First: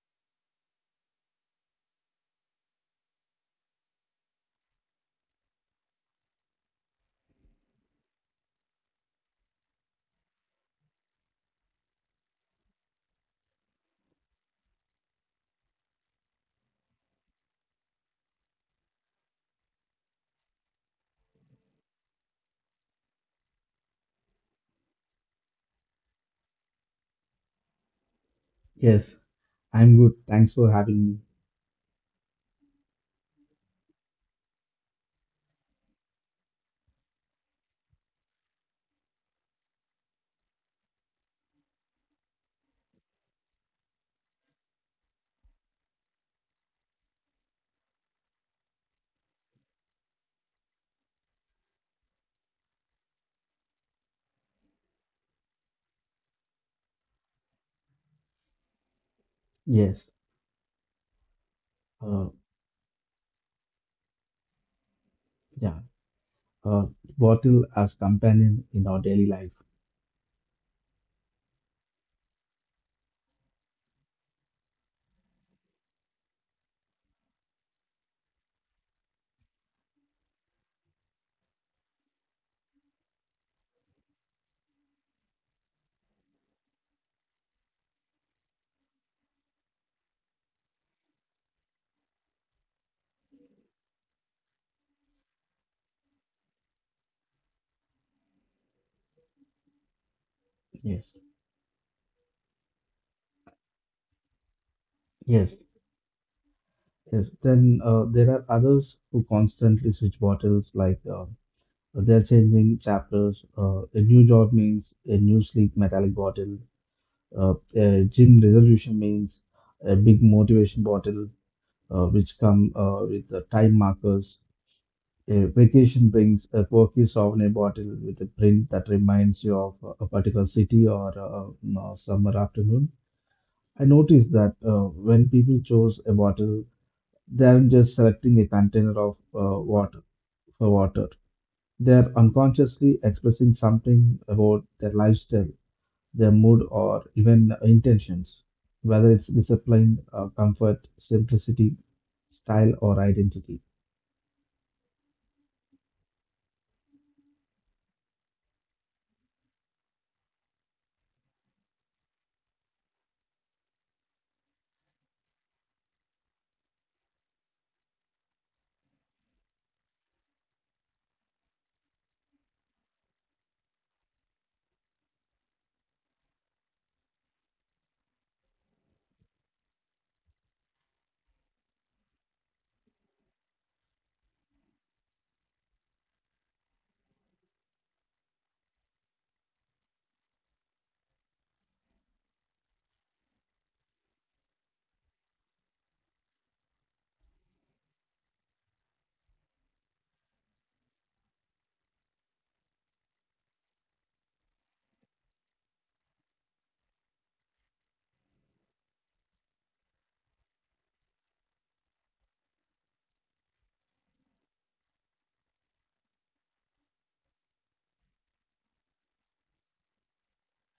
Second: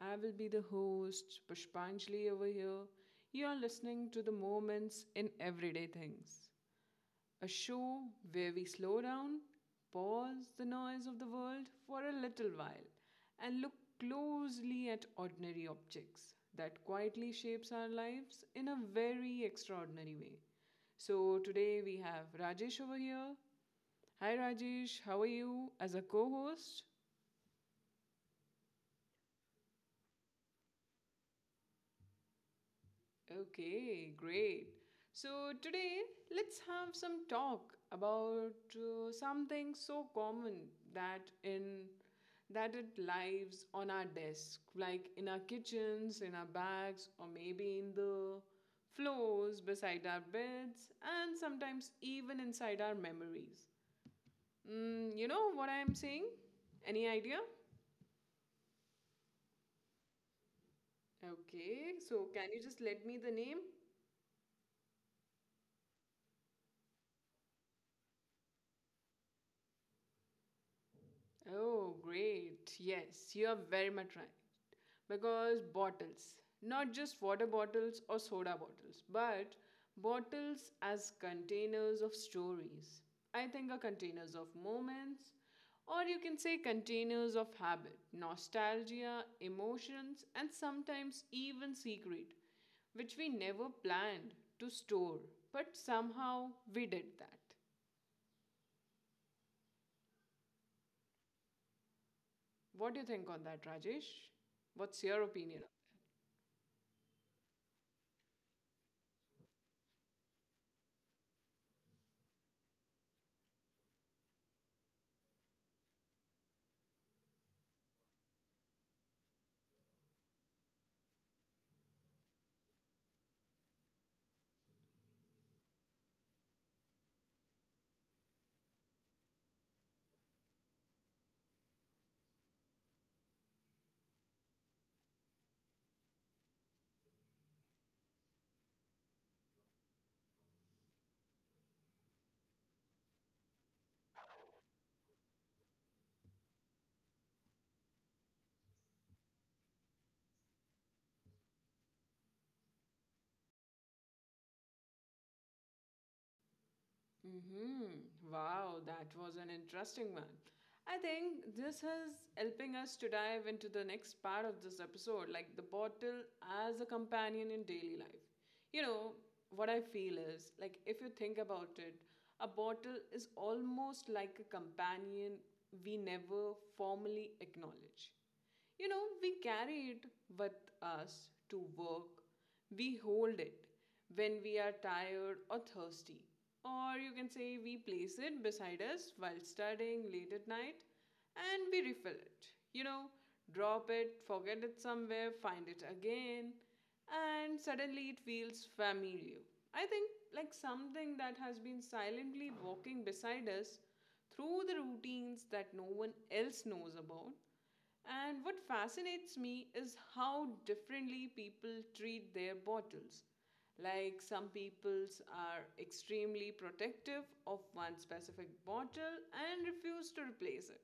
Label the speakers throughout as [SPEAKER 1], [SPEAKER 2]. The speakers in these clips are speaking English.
[SPEAKER 1] I will be the host, Pushpanjali over here. You are listening to the Moments in Everyday Things, a show where we slow down, pause the noise of the world for a little while, and look closely at ordinary objects that quietly shapes our lives in a very extraordinary way. So, today we have Rajesh over here. Hi Rajesh, how are you as a co host?
[SPEAKER 2] Yes, I'm good. Thanks for having me.
[SPEAKER 1] Okay, great. So today, let's have some talk about something so common that in that it lives on our desk, like in our kitchens, in our bags, or maybe in the floors beside our beds, and sometimes even inside our memories. You know what I am saying? Any idea?
[SPEAKER 2] Yes,
[SPEAKER 1] Okay,
[SPEAKER 2] uh,
[SPEAKER 1] so can you just let me the name?
[SPEAKER 2] yeah, uh, bottle as companion in our daily life.
[SPEAKER 1] Oh, great. Yes, you are very much right. Because bottles, not just water bottles or soda bottles, but bottles as containers of stories, I think are containers of moments, or you can say containers of habit, nostalgia, emotions, and sometimes even secret, which we never planned to store, but somehow we did that.
[SPEAKER 2] Yes,
[SPEAKER 1] What do you think on that, Rajesh? What's your
[SPEAKER 2] yes,
[SPEAKER 1] opinion?
[SPEAKER 2] yes. Then there are others who constantly switch bottles, like they're changing chapters. A new job means a new sleek metallic bottle. A gym resolution means a big motivation bottle, which come with the time markers. A vacation brings a quirky souvenir bottle with a print that reminds you of a particular city or a summer afternoon. I noticed that when people choose a bottle, they aren't just selecting a container of water for water. They are unconsciously expressing something about their lifestyle, their mood, or even intentions, whether it's discipline, comfort, simplicity, style, or identity.
[SPEAKER 1] Mm-hmm. Wow, that was an interesting one. I think this is helping us to dive into the next part of this episode, like the bottle as a companion in daily life. You know, what I feel is like if you think about it, a bottle is almost like a companion we never formally acknowledge. You know, we carry it with us to work, we hold it, when we are tired or thirsty. Or you can say we place it beside us while studying late at night and we refill it. You know, drop it, forget it somewhere, find it again, and suddenly it feels familiar. I think like something that has been silently walking beside us through the routines that no one else knows about and what fascinates me is how differently people treat their bottles. Like some peoples are extremely protective of one specific bottle and refuse to replace it.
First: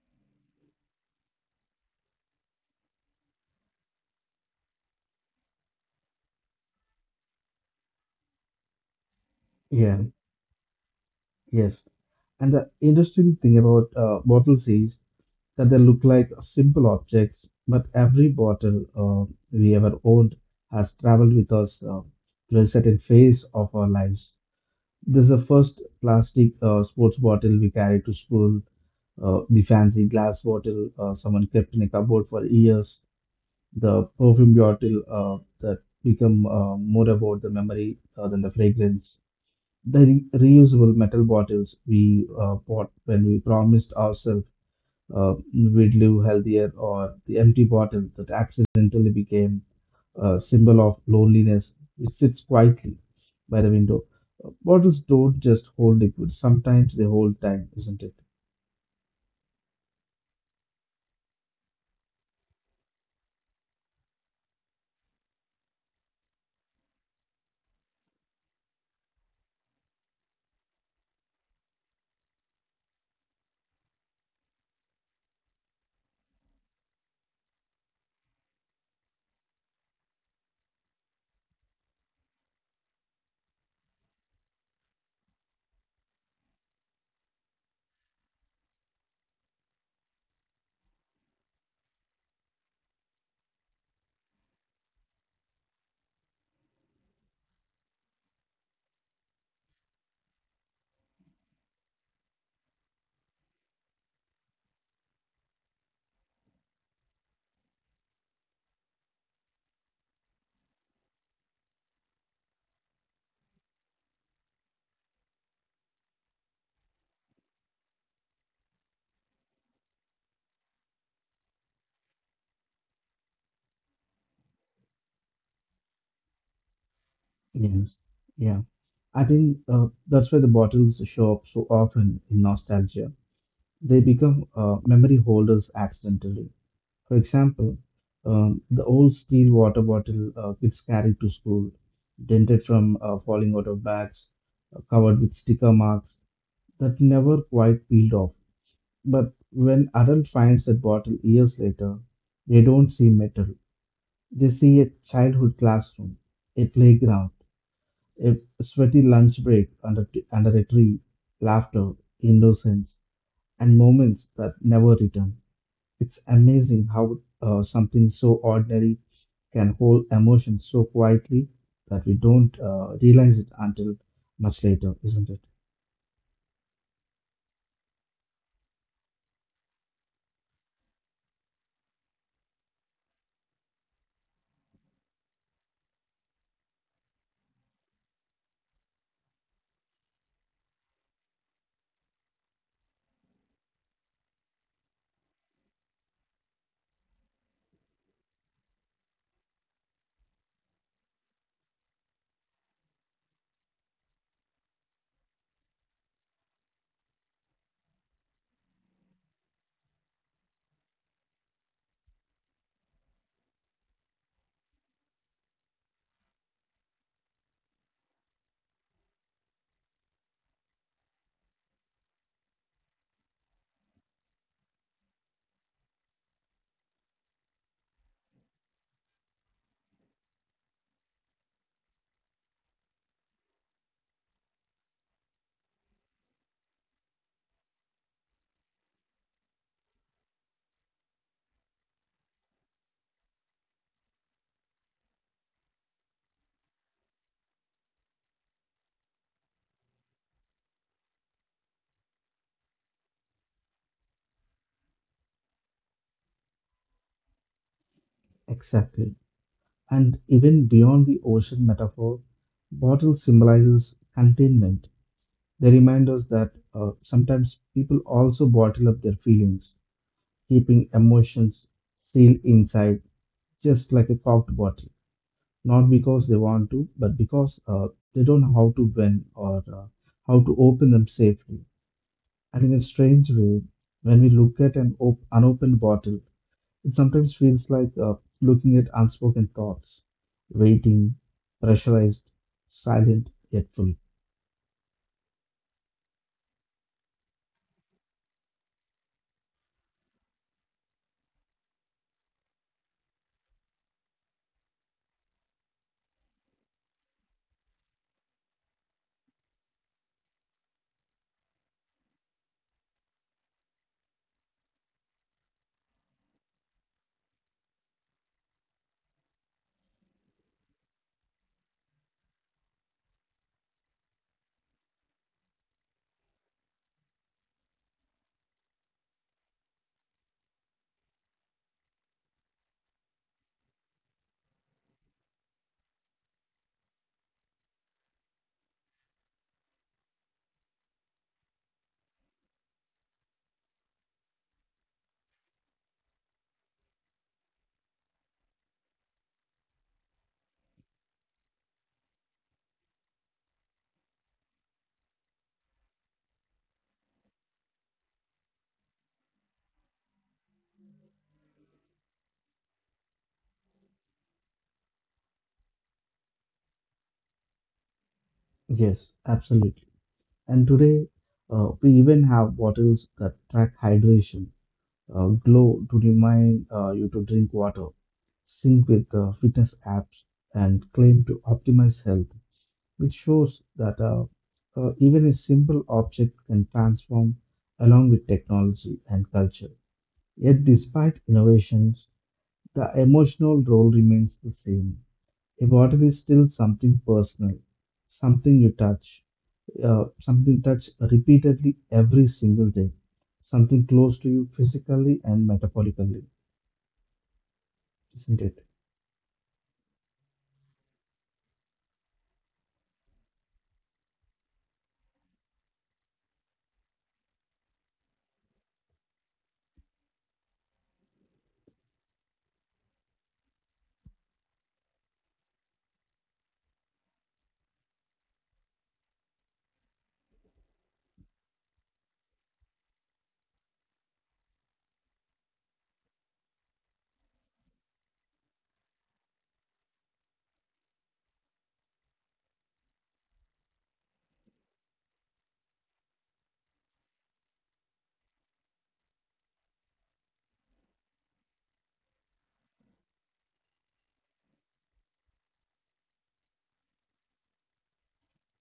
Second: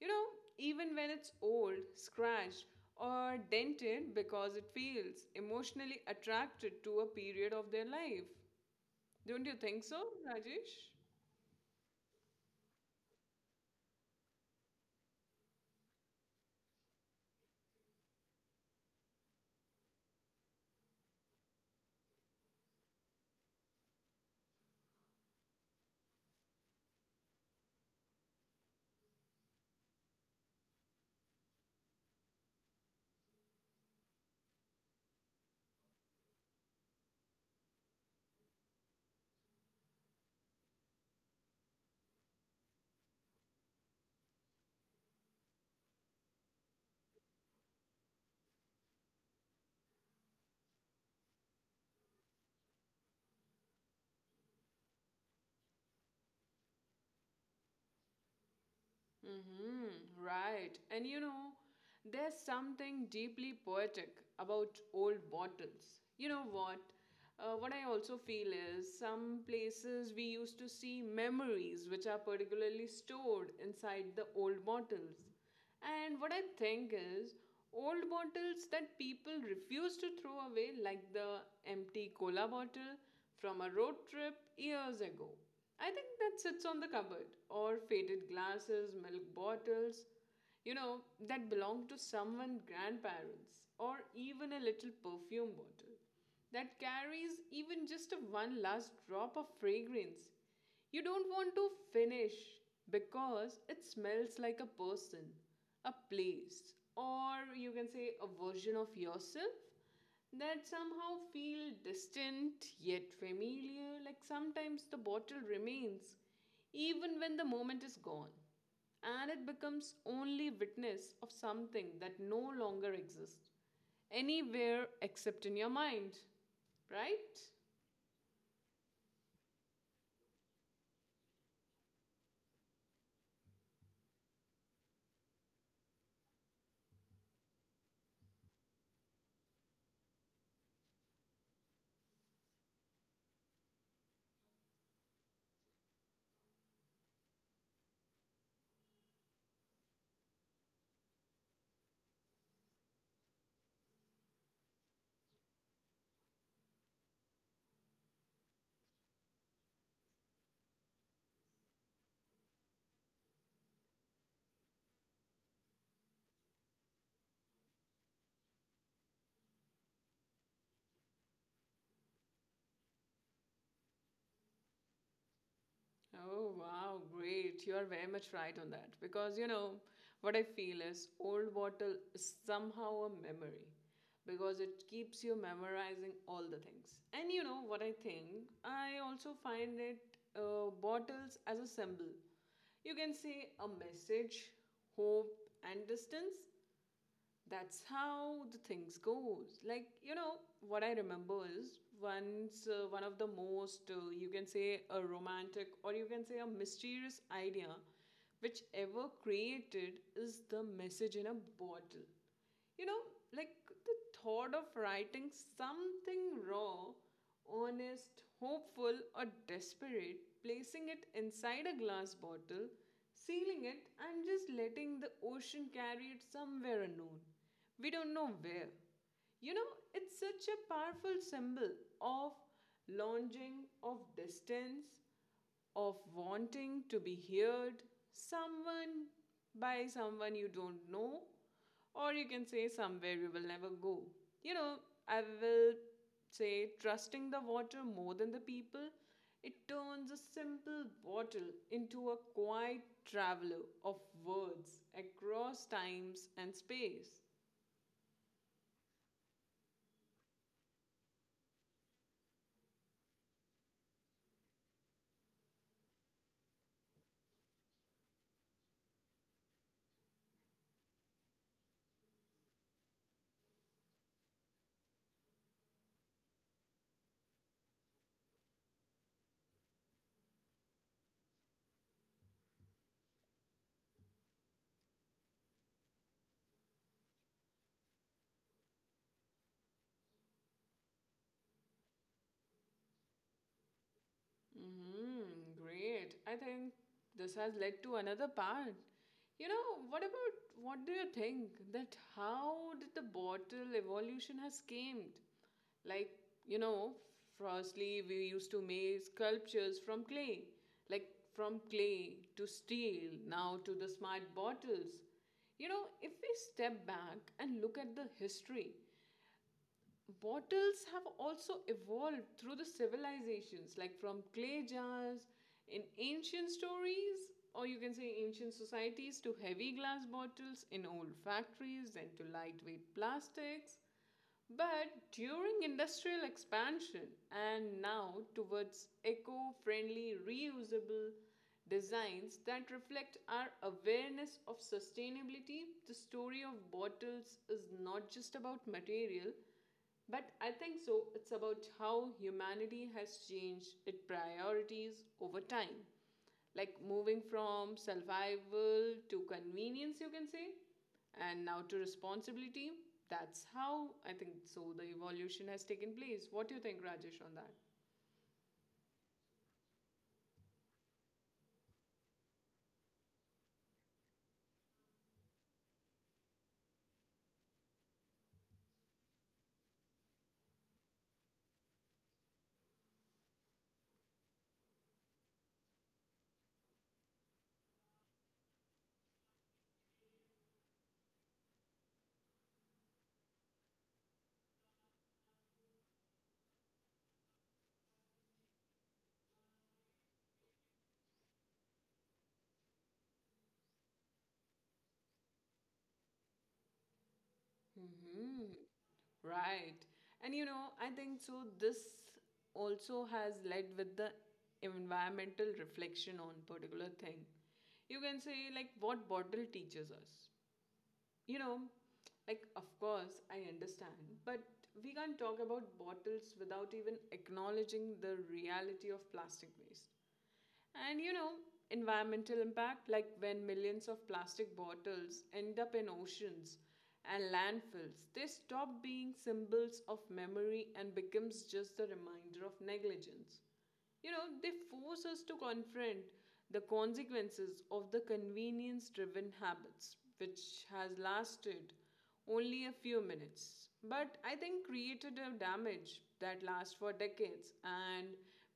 [SPEAKER 1] You know, even when it's old, scratched, or dented because it feels emotionally attracted to a period of their life. Don't you think
[SPEAKER 2] Yeah,
[SPEAKER 1] so, Rajesh?
[SPEAKER 2] yes. And the interesting thing about bottles is that they look like simple objects, but every bottle we ever owned has traveled with us through a certain phase of our lives. This is the first plastic sports bottle we carried to school, the fancy glass bottle someone kept in a cupboard for years, the perfume bottle that become more about the memory than the fragrance, the reusable metal bottles we bought when we promised ourselves uh, we'd live healthier, or the empty bottle that accidentally became a symbol of loneliness, which sits quietly by the window. Bottles don't just hold liquids, sometimes they hold time, isn't it?
[SPEAKER 1] Mm-hmm, right. And you know, there's something deeply poetic about old bottles. You know what? What I also feel is some places we used to see memories which are particularly stored inside the old bottles. And what I think is old bottles that people refuse to throw away, like the empty cola bottle from a road trip years ago. I think that sits on the cupboard, or faded glasses, milk bottles, you know, that belong to someone's grandparents, or even a little perfume bottle that carries even just a one last drop of fragrance. You don't want to finish because it smells like a person, a place, or you can say a version of yourself that somehow feel distant yet familiar like sometimes the bottle remains even when the moment is gone and it becomes only witness of something that no longer exists anywhere except in your mind, right?
[SPEAKER 2] Yes. Yeah. I think that's why the bottles show up so often in nostalgia. They become memory holders accidentally. For example, the old steel water bottle kids carried to school, dented from falling out of bags, covered with sticker marks that never quite peeled off. But when adult finds that bottle years later, they don't see metal. They see a childhood classroom, a playground, a sweaty lunch break under a tree, laughter, innocence, and moments that never return. It's amazing how something so ordinary can hold emotions so quietly that we don't realize it until much later, isn't it?
[SPEAKER 1] Oh, wow, great. You are very much right on that. Because, you know, what I feel is old bottle is somehow a memory because it keeps you memorizing all the things. And, you know, what I think, I also find it bottles as a symbol. You can say a message, hope, and distance that's how the things goes like you know what I remember is once one of the most you can say a romantic or you can say a mysterious idea which ever created is the message in a bottle, you know, like the thought of writing something raw, honest, hopeful, or desperate, placing it inside a glass bottle, sealing it, and just letting the ocean carry it somewhere unknown. We don't know where. You know, it's such a powerful symbol of longing, of distance, of wanting to be heard someone by someone you don't know or you can say somewhere you will never go, you know, I will say trusting the water more than the people, it turns a simple bottle into a quiet traveler of words across times and space.
[SPEAKER 2] Exactly. And even beyond the ocean metaphor, bottle symbolizes containment. They remind us that sometimes people also bottle up their feelings, keeping emotions sealed inside, just like a corked bottle. Not because they want to, but because they don't know how to win or how to open them safely. And in a strange way, when we look at an unopened bottle, it sometimes feels like looking at unspoken thoughts, waiting, pressurized, silent, yet full.
[SPEAKER 1] Mm, great. I think this has led to another part. You know, what about what do you think that how did the bottle evolution has came? Like, you know, firstly we used to make sculptures from clay, like from clay to steel, now to the smart bottles. You know, if we step back and look at the history, bottles have also evolved through the civilizations, like from clay jars in ancient stories, or you can say ancient societies, to heavy glass bottles in old factories, then to lightweight plastics. But during industrial expansion and now towards eco friendly, reusable designs that reflect our awareness of sustainability, the story of bottles is not just about material, but I think so, it's about how humanity has changed its priorities over time. Like moving from survival to convenience, you can say, and now to responsibility. That's how I think so the evolution has taken place. What do you think, Rajesh, on that?
[SPEAKER 2] Yes, absolutely. And today, we even have bottles that track hydration, glow to remind you to drink water, sync with fitness apps, and claim to optimize health, which shows that even a simple object can transform along with technology and culture. Yet, despite innovations, the emotional role remains the same. A bottle is still something personal, something you touch, something touch repeatedly every single day, something close to you physically and metaphorically. Isn't it?
[SPEAKER 1] Hmm. Right. And you know, I think so. This also has led with the environmental reflection on particular thing. You can say like what bottle teaches us, you know, like, of course, I understand, but we can't talk about bottles without even acknowledging the reality of plastic waste. And you know, environmental impact, like when millions of plastic bottles end up in oceans and landfills, they stop being symbols of memory and becomes just a reminder of negligence. You know, they force us to confront the consequences of the convenience driven habits, which has lasted only a few minutes, but I think created a damage that lasts for decades. And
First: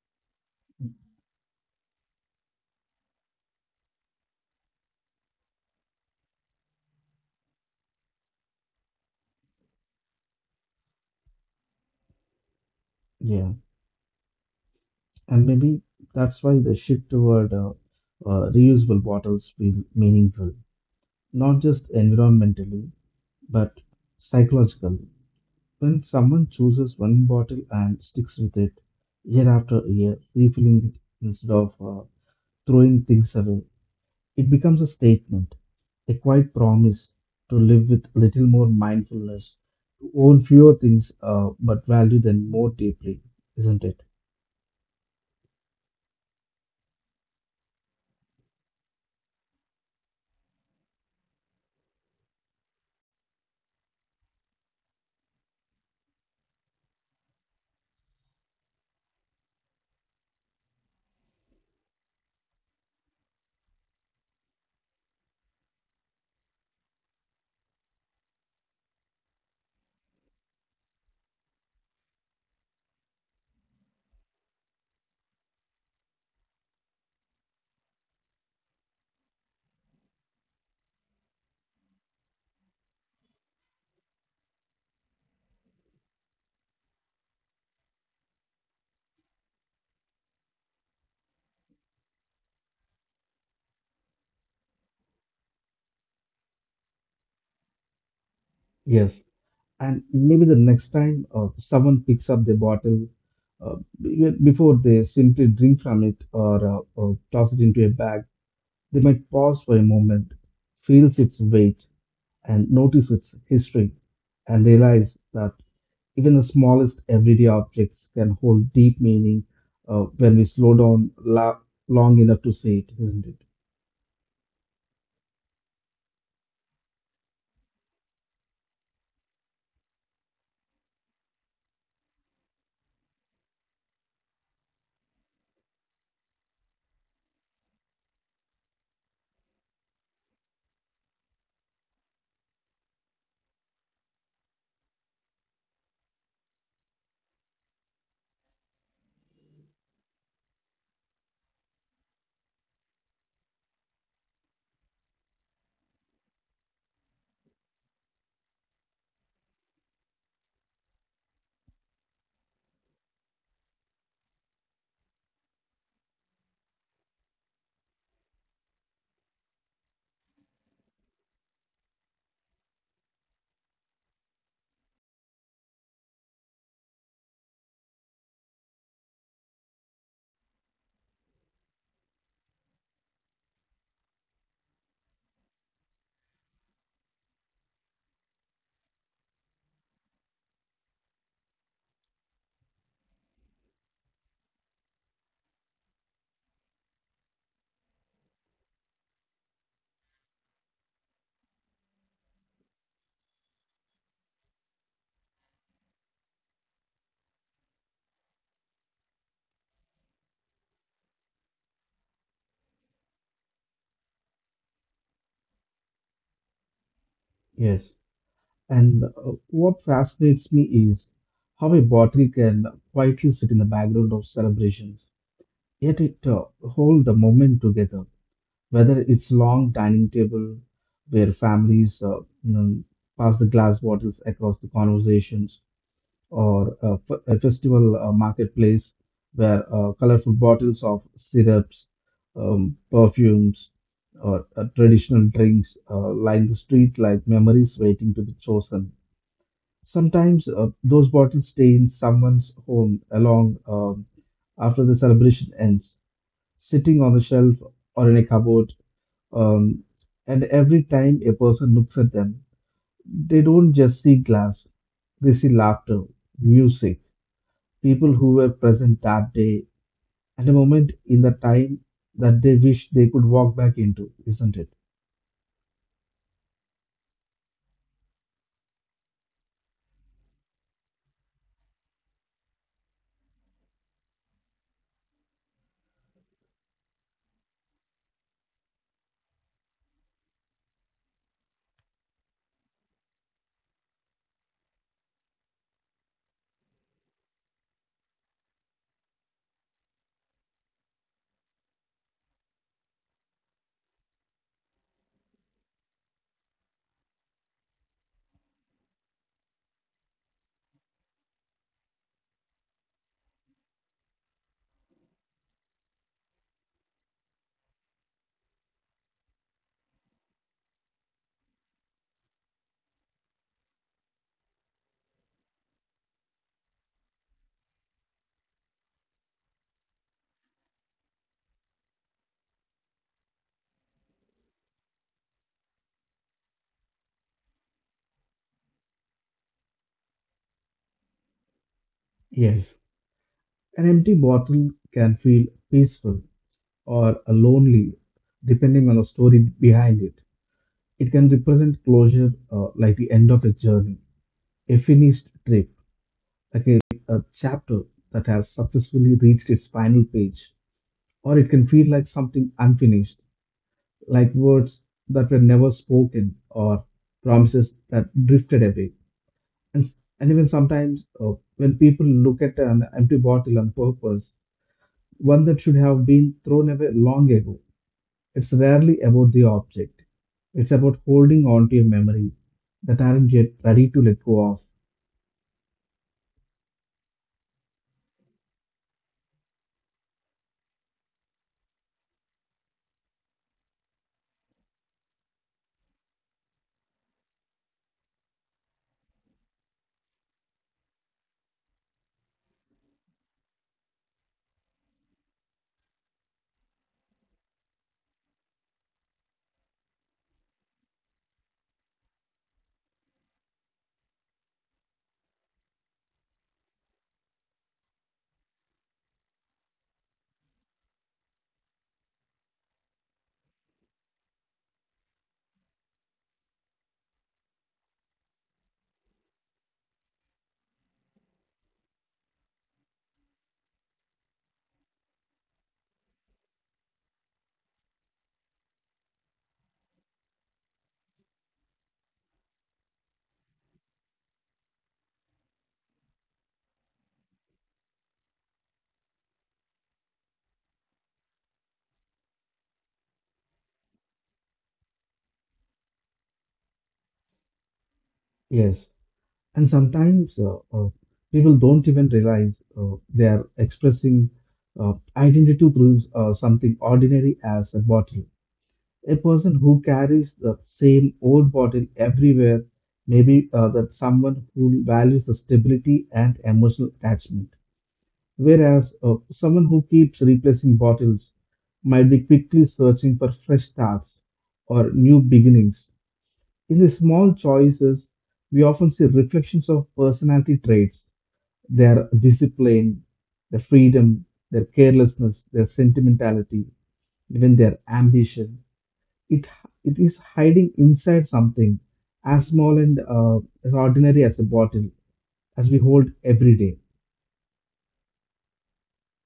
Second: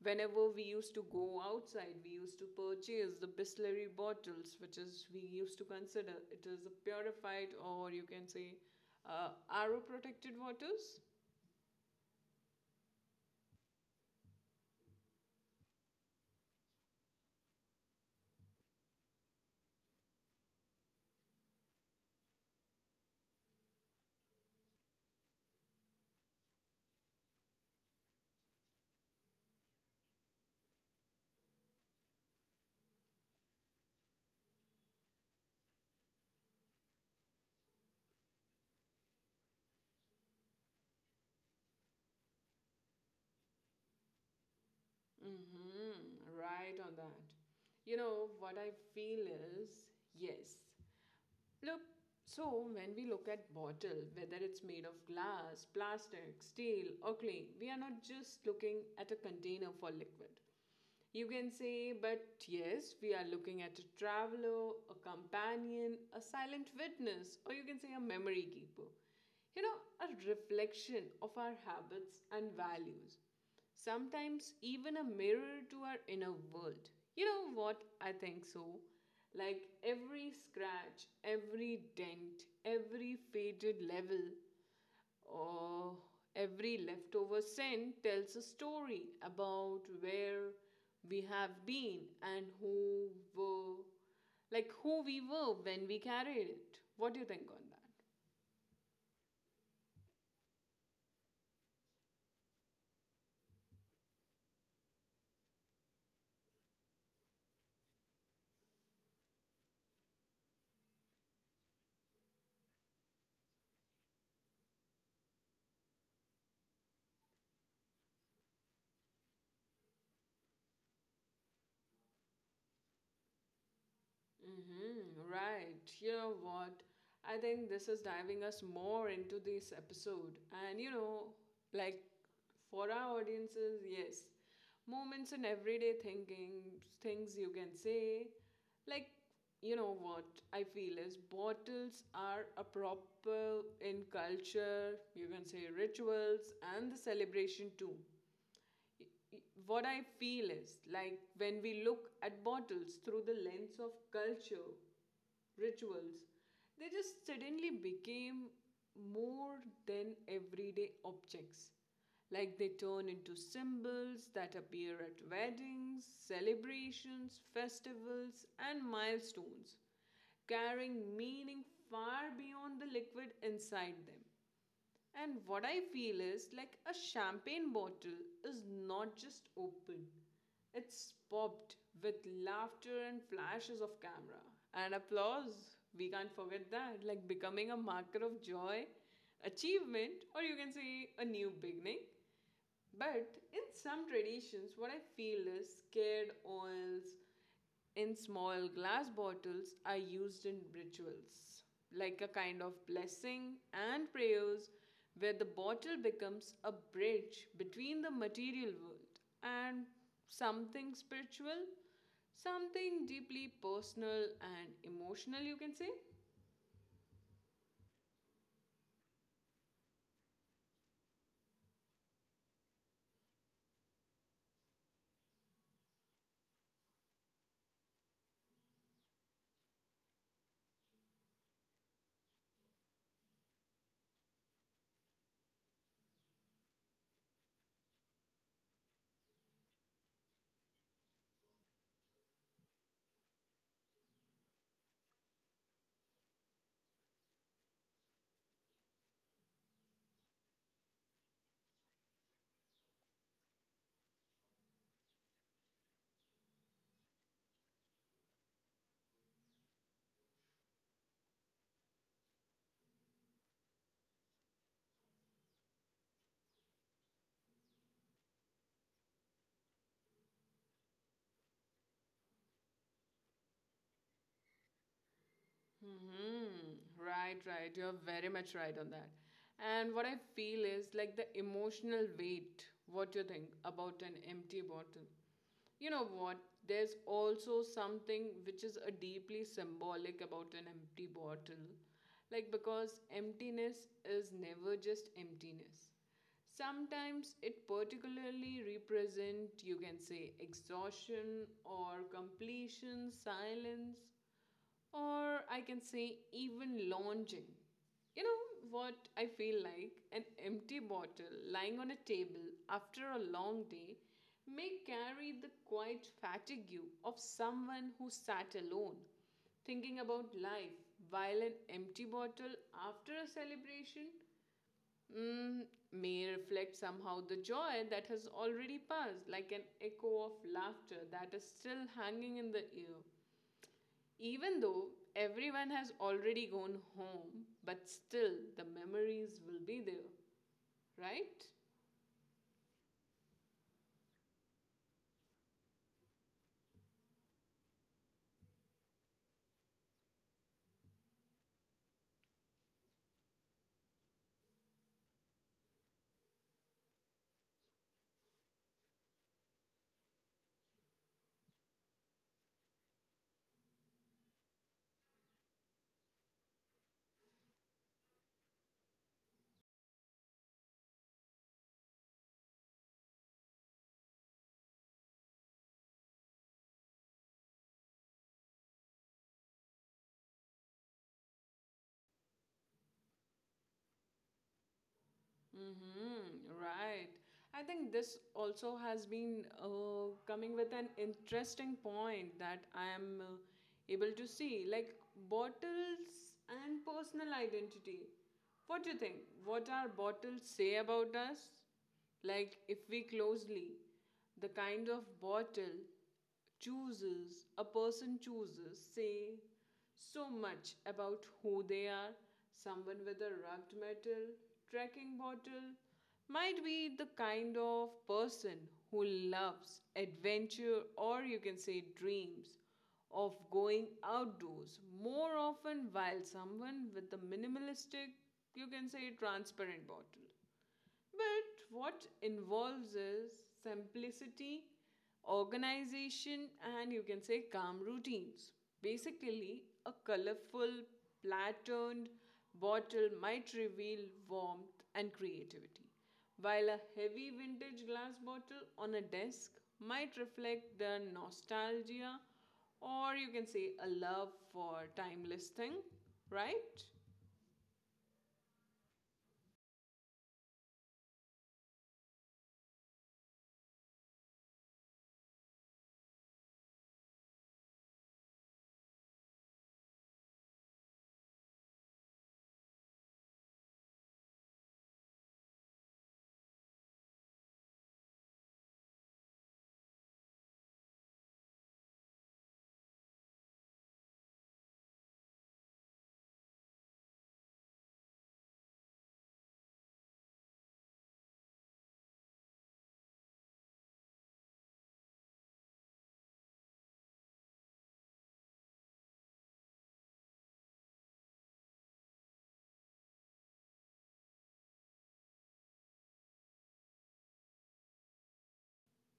[SPEAKER 1] whenever we used to go outside, we used to purchase the Bisleri bottles, which is we used to consider it is a purified or you can say arrow protected waters.
[SPEAKER 2] Yeah, and maybe that's why the shift toward reusable bottles feel meaningful, not just environmentally, but psychologically. When someone chooses one bottle and sticks with it year after year, refilling it instead of throwing things away, it becomes a statement, a quiet promise to live with little more mindfulness, to own fewer things but value them more deeply, isn't it?
[SPEAKER 1] Mm-hmm, right on that. You know, what I feel is yes. Look, so when we look at bottle, whether it's made of glass, plastic, steel, or clay, we are not just looking at a container for liquid. You can say, but yes, we are looking at a traveler, a companion, a silent witness, or you can say a memory keeper. You know, a reflection of our habits and values. Sometimes even a mirror to our inner world. You know what? I think so. Like every scratch, every dent, every faded level. Oh, every leftover scent tells a story about where we have been and who were, like who we were when we carried it. What do you think on that?
[SPEAKER 2] Yes. And maybe the next time someone picks up the bottle, before they simply drink from it or toss it into a bag, they might pause for a moment, feels its weight, and notice its history, and realize that even the smallest everyday objects can hold deep meaning when we slow down long enough to see it, isn't it?
[SPEAKER 1] Mm-hmm, right. You know what? I think this is diving us more into this episode. And you know, like for our audiences, yes, moments in everyday thinking, things you can say, like you know what I feel is bottles are a proper in culture, you can say rituals and the celebration too. What I feel is like when we look at bottles through the lens of culture, rituals, they just suddenly became more than everyday objects. Like they turn into symbols that appear at weddings, celebrations, festivals, and milestones, carrying meaning far beyond the liquid inside them. And what I feel is like a champagne bottle is not just open, it's popped with laughter and flashes of camera and applause. We can't forget that. Like becoming a marker of joy, achievement, or you can say a new beginning. But in some traditions, what I feel is scared oils in small glass bottles are used in rituals, like a kind of blessing and prayers, where the bottle becomes a bridge between the material world and something spiritual, something deeply personal and emotional, you can say.
[SPEAKER 2] Yes. And what fascinates me is how a bottle can quietly sit in the background of celebrations, yet it hold the moment together. Whether it's long dining table where families pass the glass bottles across the conversations, or a festival marketplace where colorful bottles of syrups, perfumes, or traditional drinks line the street like memories waiting to be chosen. Sometimes those bottles stay in someone's home along after the celebration ends, sitting on the shelf or in a cupboard. Um, and every time a person looks at them, they don't just see glass, they see laughter, music, people who were present that day, and a moment in the time that they wish they could walk back into, isn't it?
[SPEAKER 1] Hmm. Right, right. You're very much right on that. And what I feel is like the emotional weight, what you think about an empty bottle. You know what? There's also something which is a deeply symbolic about an empty bottle. Like, because emptiness is never just emptiness. Sometimes it particularly represent, you can say, exhaustion or completion, silence or I can say even lounging. You know what I feel like? An empty bottle lying on a table after a long day may carry the quiet fatigue of someone who sat alone, thinking about life, while an empty bottle after a celebration mm, may reflect somehow the joy that has already passed, like an echo of laughter that is still hanging in the air. Even though everyone has already gone home, but still the memories will be there, right?
[SPEAKER 2] Yes. An empty bottle can feel peaceful, or a lonely, depending on the story behind it. It can represent closure, like the end of a journey, a finished trip, like a chapter that has successfully reached its final page. Or it can feel like something unfinished, like words that were never spoken or promises that drifted away. And, s- and even sometimes, when people look at an empty bottle on purpose, one that should have been thrown away long ago, it's rarely about the object. It's about holding on to your memories that aren't yet ready to let go of.
[SPEAKER 1] Mm-hmm, right. I think this also has been coming with an interesting point that I am able to see, like bottles and personal identity. What do you think? What our bottles say about us? Like, if we closely, the kind of bottle chooses, a person chooses, say, so much about who they are. Someone with a rugged metal trekking bottle might be the kind of person who loves adventure or you can say dreams of going outdoors more often, while someone with a minimalistic, you can say transparent bottle, but what involves is simplicity, organization, and you can say calm routines. Basically, a colorful, patterned bottle might reveal warmth and creativity, while a heavy vintage glass bottle on a desk might reflect the nostalgia or you can say a love for timeless thing, right?
[SPEAKER 2] Yes. And sometimes people don't even realize they are expressing identity through something ordinary as a bottle. A person who carries the same old bottle everywhere, maybe that someone who values the stability and emotional attachment. Whereas someone who keeps replacing bottles might be quickly searching for fresh starts or new beginnings. In the small choices, we often see reflections of personality traits, their discipline, their freedom, their carelessness, their sentimentality, even their ambition. It, it is hiding inside something as small and as ordinary as a bottle as we hold every day.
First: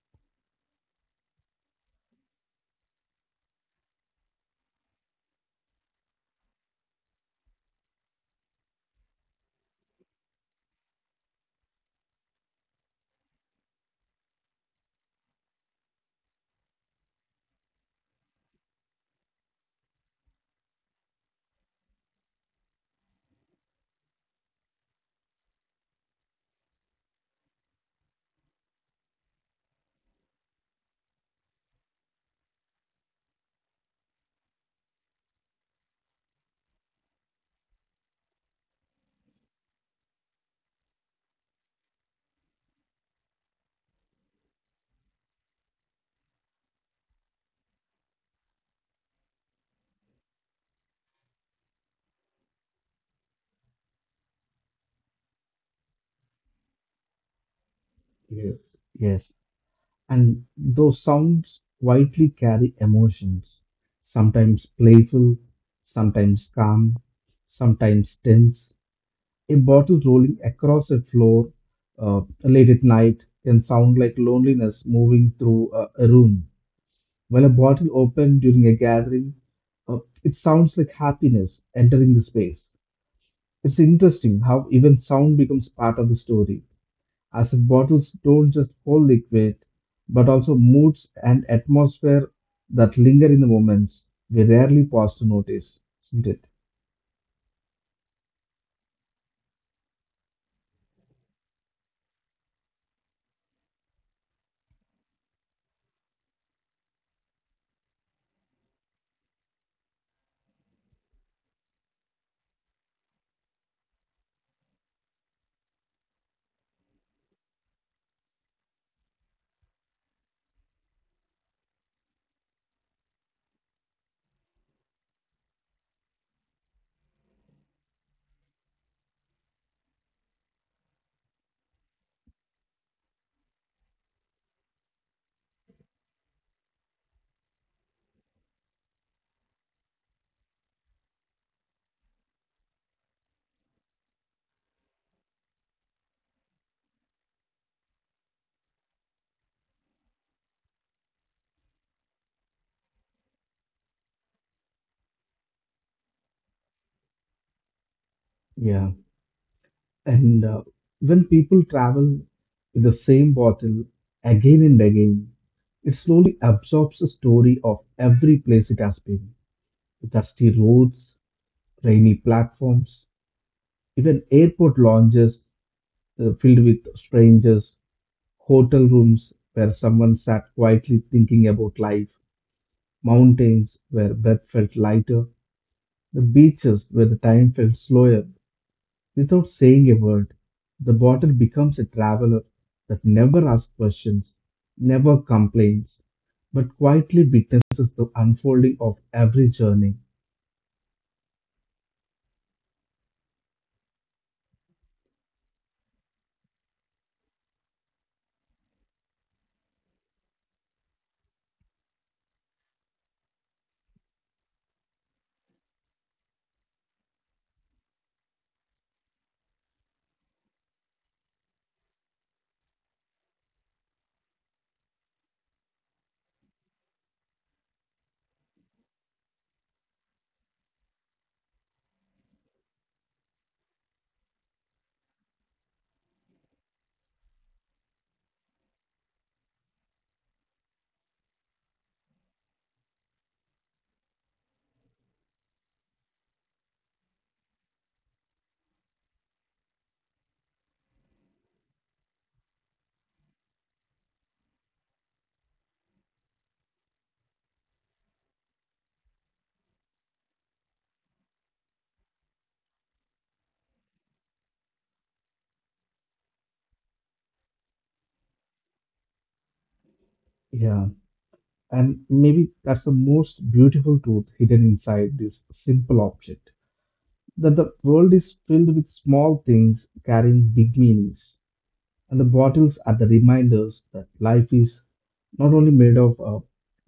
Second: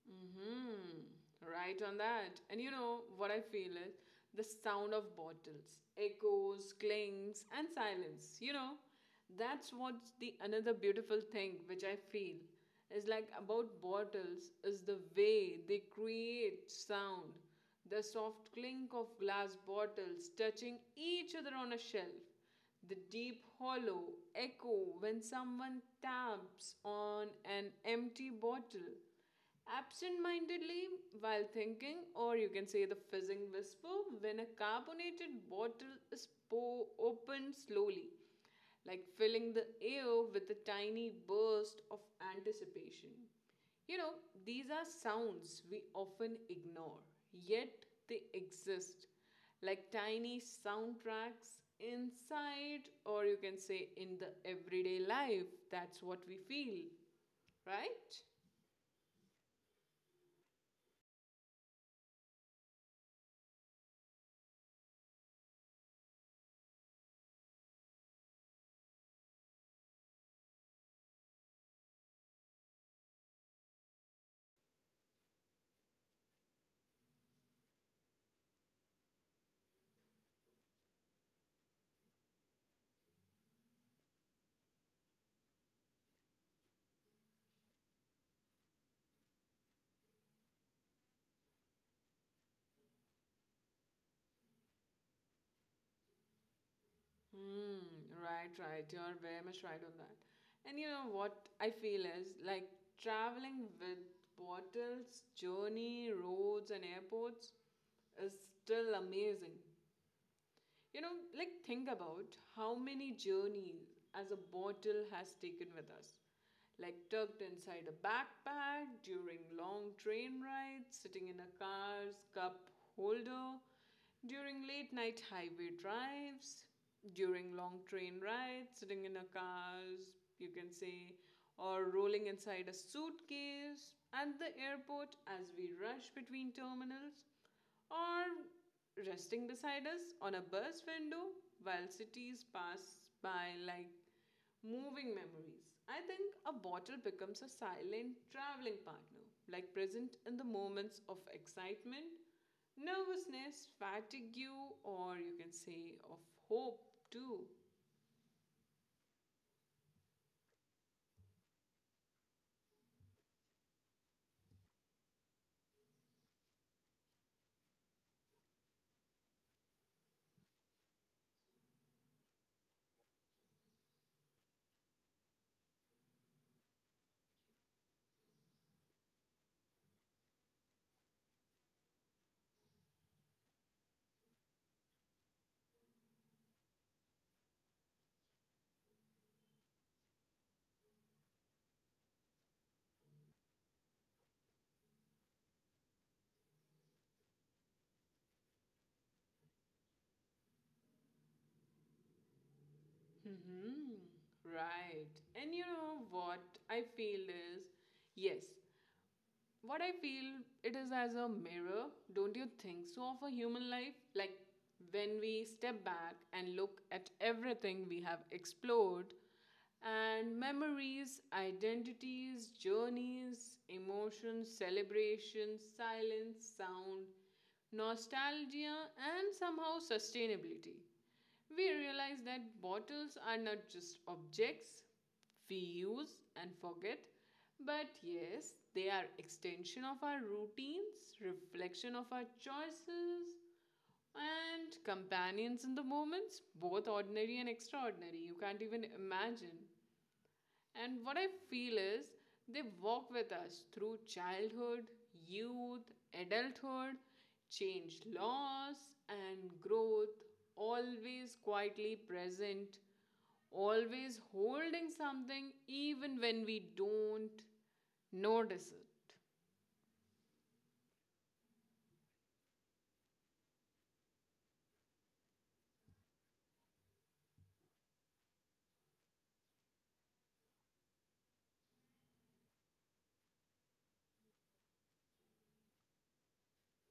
[SPEAKER 1] Mm-hmm. Right on that. And you know what I feel is the sound of bottles, echoes, clings, and silence. You know, that's what's the another beautiful thing which I feel is like about bottles is the way they create sound. The soft clink of glass bottles touching each other on a shelf. The deep hollow echo when someone taps on an empty bottle absent mindedly, while thinking, or you can say the fizzing whisper, when a carbonated bottle is opened slowly, like filling the air with a tiny burst of anticipation. You know, these are sounds we often ignore, yet they exist, like tiny soundtracks inside, or you can say in the everyday life. That's what we feel, right?
[SPEAKER 2] Yes. Yes. And those sounds quietly carry emotions, sometimes playful, sometimes calm, sometimes tense. A bottle rolling across a floor late at night can sound like loneliness moving through a room, while a bottle opened during a gathering, it sounds like happiness entering the space. It's interesting how even sound becomes part of the story, as if bottles don't just hold liquid, but also moods and atmosphere that linger in the moments we rarely pause to notice, isn't it?
[SPEAKER 1] Hmm, right, right. You're very much right on that. And you know what I feel is like traveling with bottles, journey, roads, and airports is still amazing. You know, like think about how many journeys as a bottle has taken with us. Like tucked inside a backpack, during long train rides, sitting in a car's cup holder, during late night highway drives, during long train rides, sitting in a car's, you can say, or rolling inside a suitcase, at the airport as we rush between terminals, or resting beside us on a bus window while cities pass by like moving memories. I think a bottle becomes a silent traveling partner, like present in the moments of excitement, nervousness, fatigue, or you can say of hope too.
[SPEAKER 2] Yeah. And when people travel with the same bottle again and again, it slowly absorbs the story of every place it has been. Dusty roads, rainy platforms, even airport lounges filled with strangers, hotel rooms where someone sat quietly thinking about life, mountains where breath felt lighter, the beaches where the time felt slower. Without saying a word, the bottle becomes a traveler that never asks questions, never complains, but quietly witnesses the unfolding of every journey.
[SPEAKER 1] Hmm. Right. And you know what I feel is yes, what I feel it is as a mirror, don't you think so, of a human life? Like when we step back and look at everything we have explored and memories, identities, journeys, emotions, celebrations, silence, sound, nostalgia, and somehow sustainability, we realize that bottles are not just objects we use and forget, but yes, they are extension of our routines, reflection of our choices, and companions in the moments, both ordinary and extraordinary. You can't even imagine. And what I feel is they walk with us through childhood, youth, adulthood, change, loss, and growth, always quietly present, always holding something even when we don't notice it.
[SPEAKER 2] Yeah, and maybe that's the most beautiful truth hidden inside this simple object. That the world is filled with small things carrying big meanings, and the bottles are the reminders that life is not only made of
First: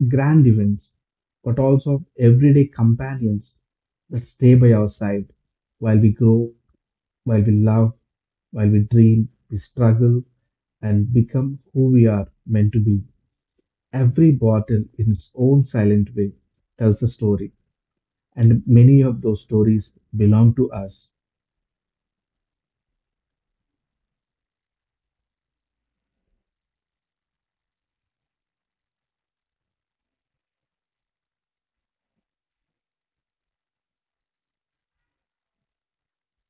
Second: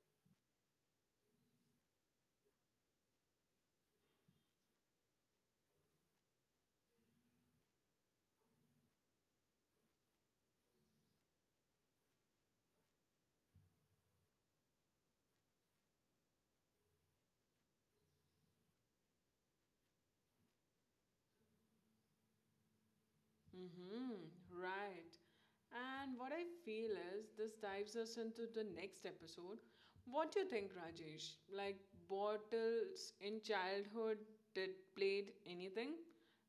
[SPEAKER 2] grand events, but also of everyday companions that stay by our side while we grow, while we love, while we dream, we struggle, and become who we are meant to be. Every bottle, in its own silent way, tells a story, and many of those stories belong to us.
[SPEAKER 1] Mm-hmm, right. And what I feel is this dives us into the next episode. What do you think, Rajesh? Like bottles in childhood did played anything?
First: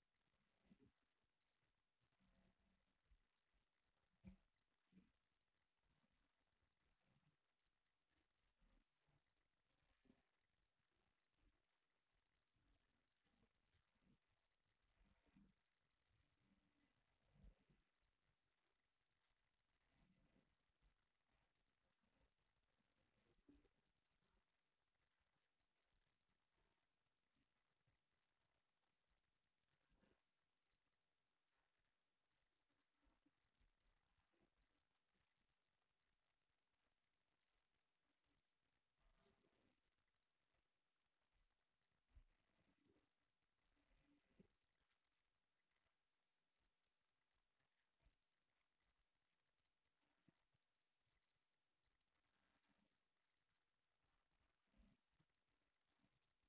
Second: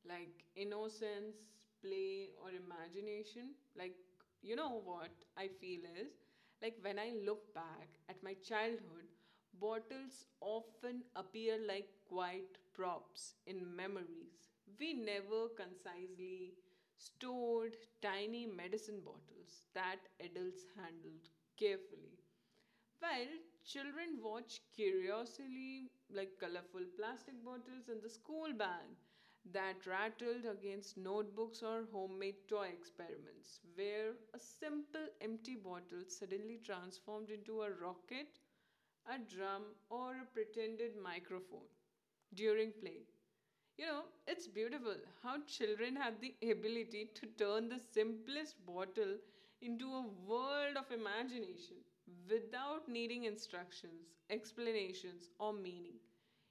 [SPEAKER 1] Like innocence, play, or imagination? Like you know what I feel is like when I look back at my childhood, bottles often appear like quiet props in memories. We never concisely stored tiny medicine bottles that adults handled carefully. While children watch curiously, like colorful plastic bottles in the school bag that rattled against notebooks or homemade toy experiments, where a simple empty bottle suddenly transformed into a rocket, a drum, or a pretended microphone during play. You know, it's beautiful how children have the ability to turn the simplest bottle into a world of imagination without needing instructions, explanations, or meaning.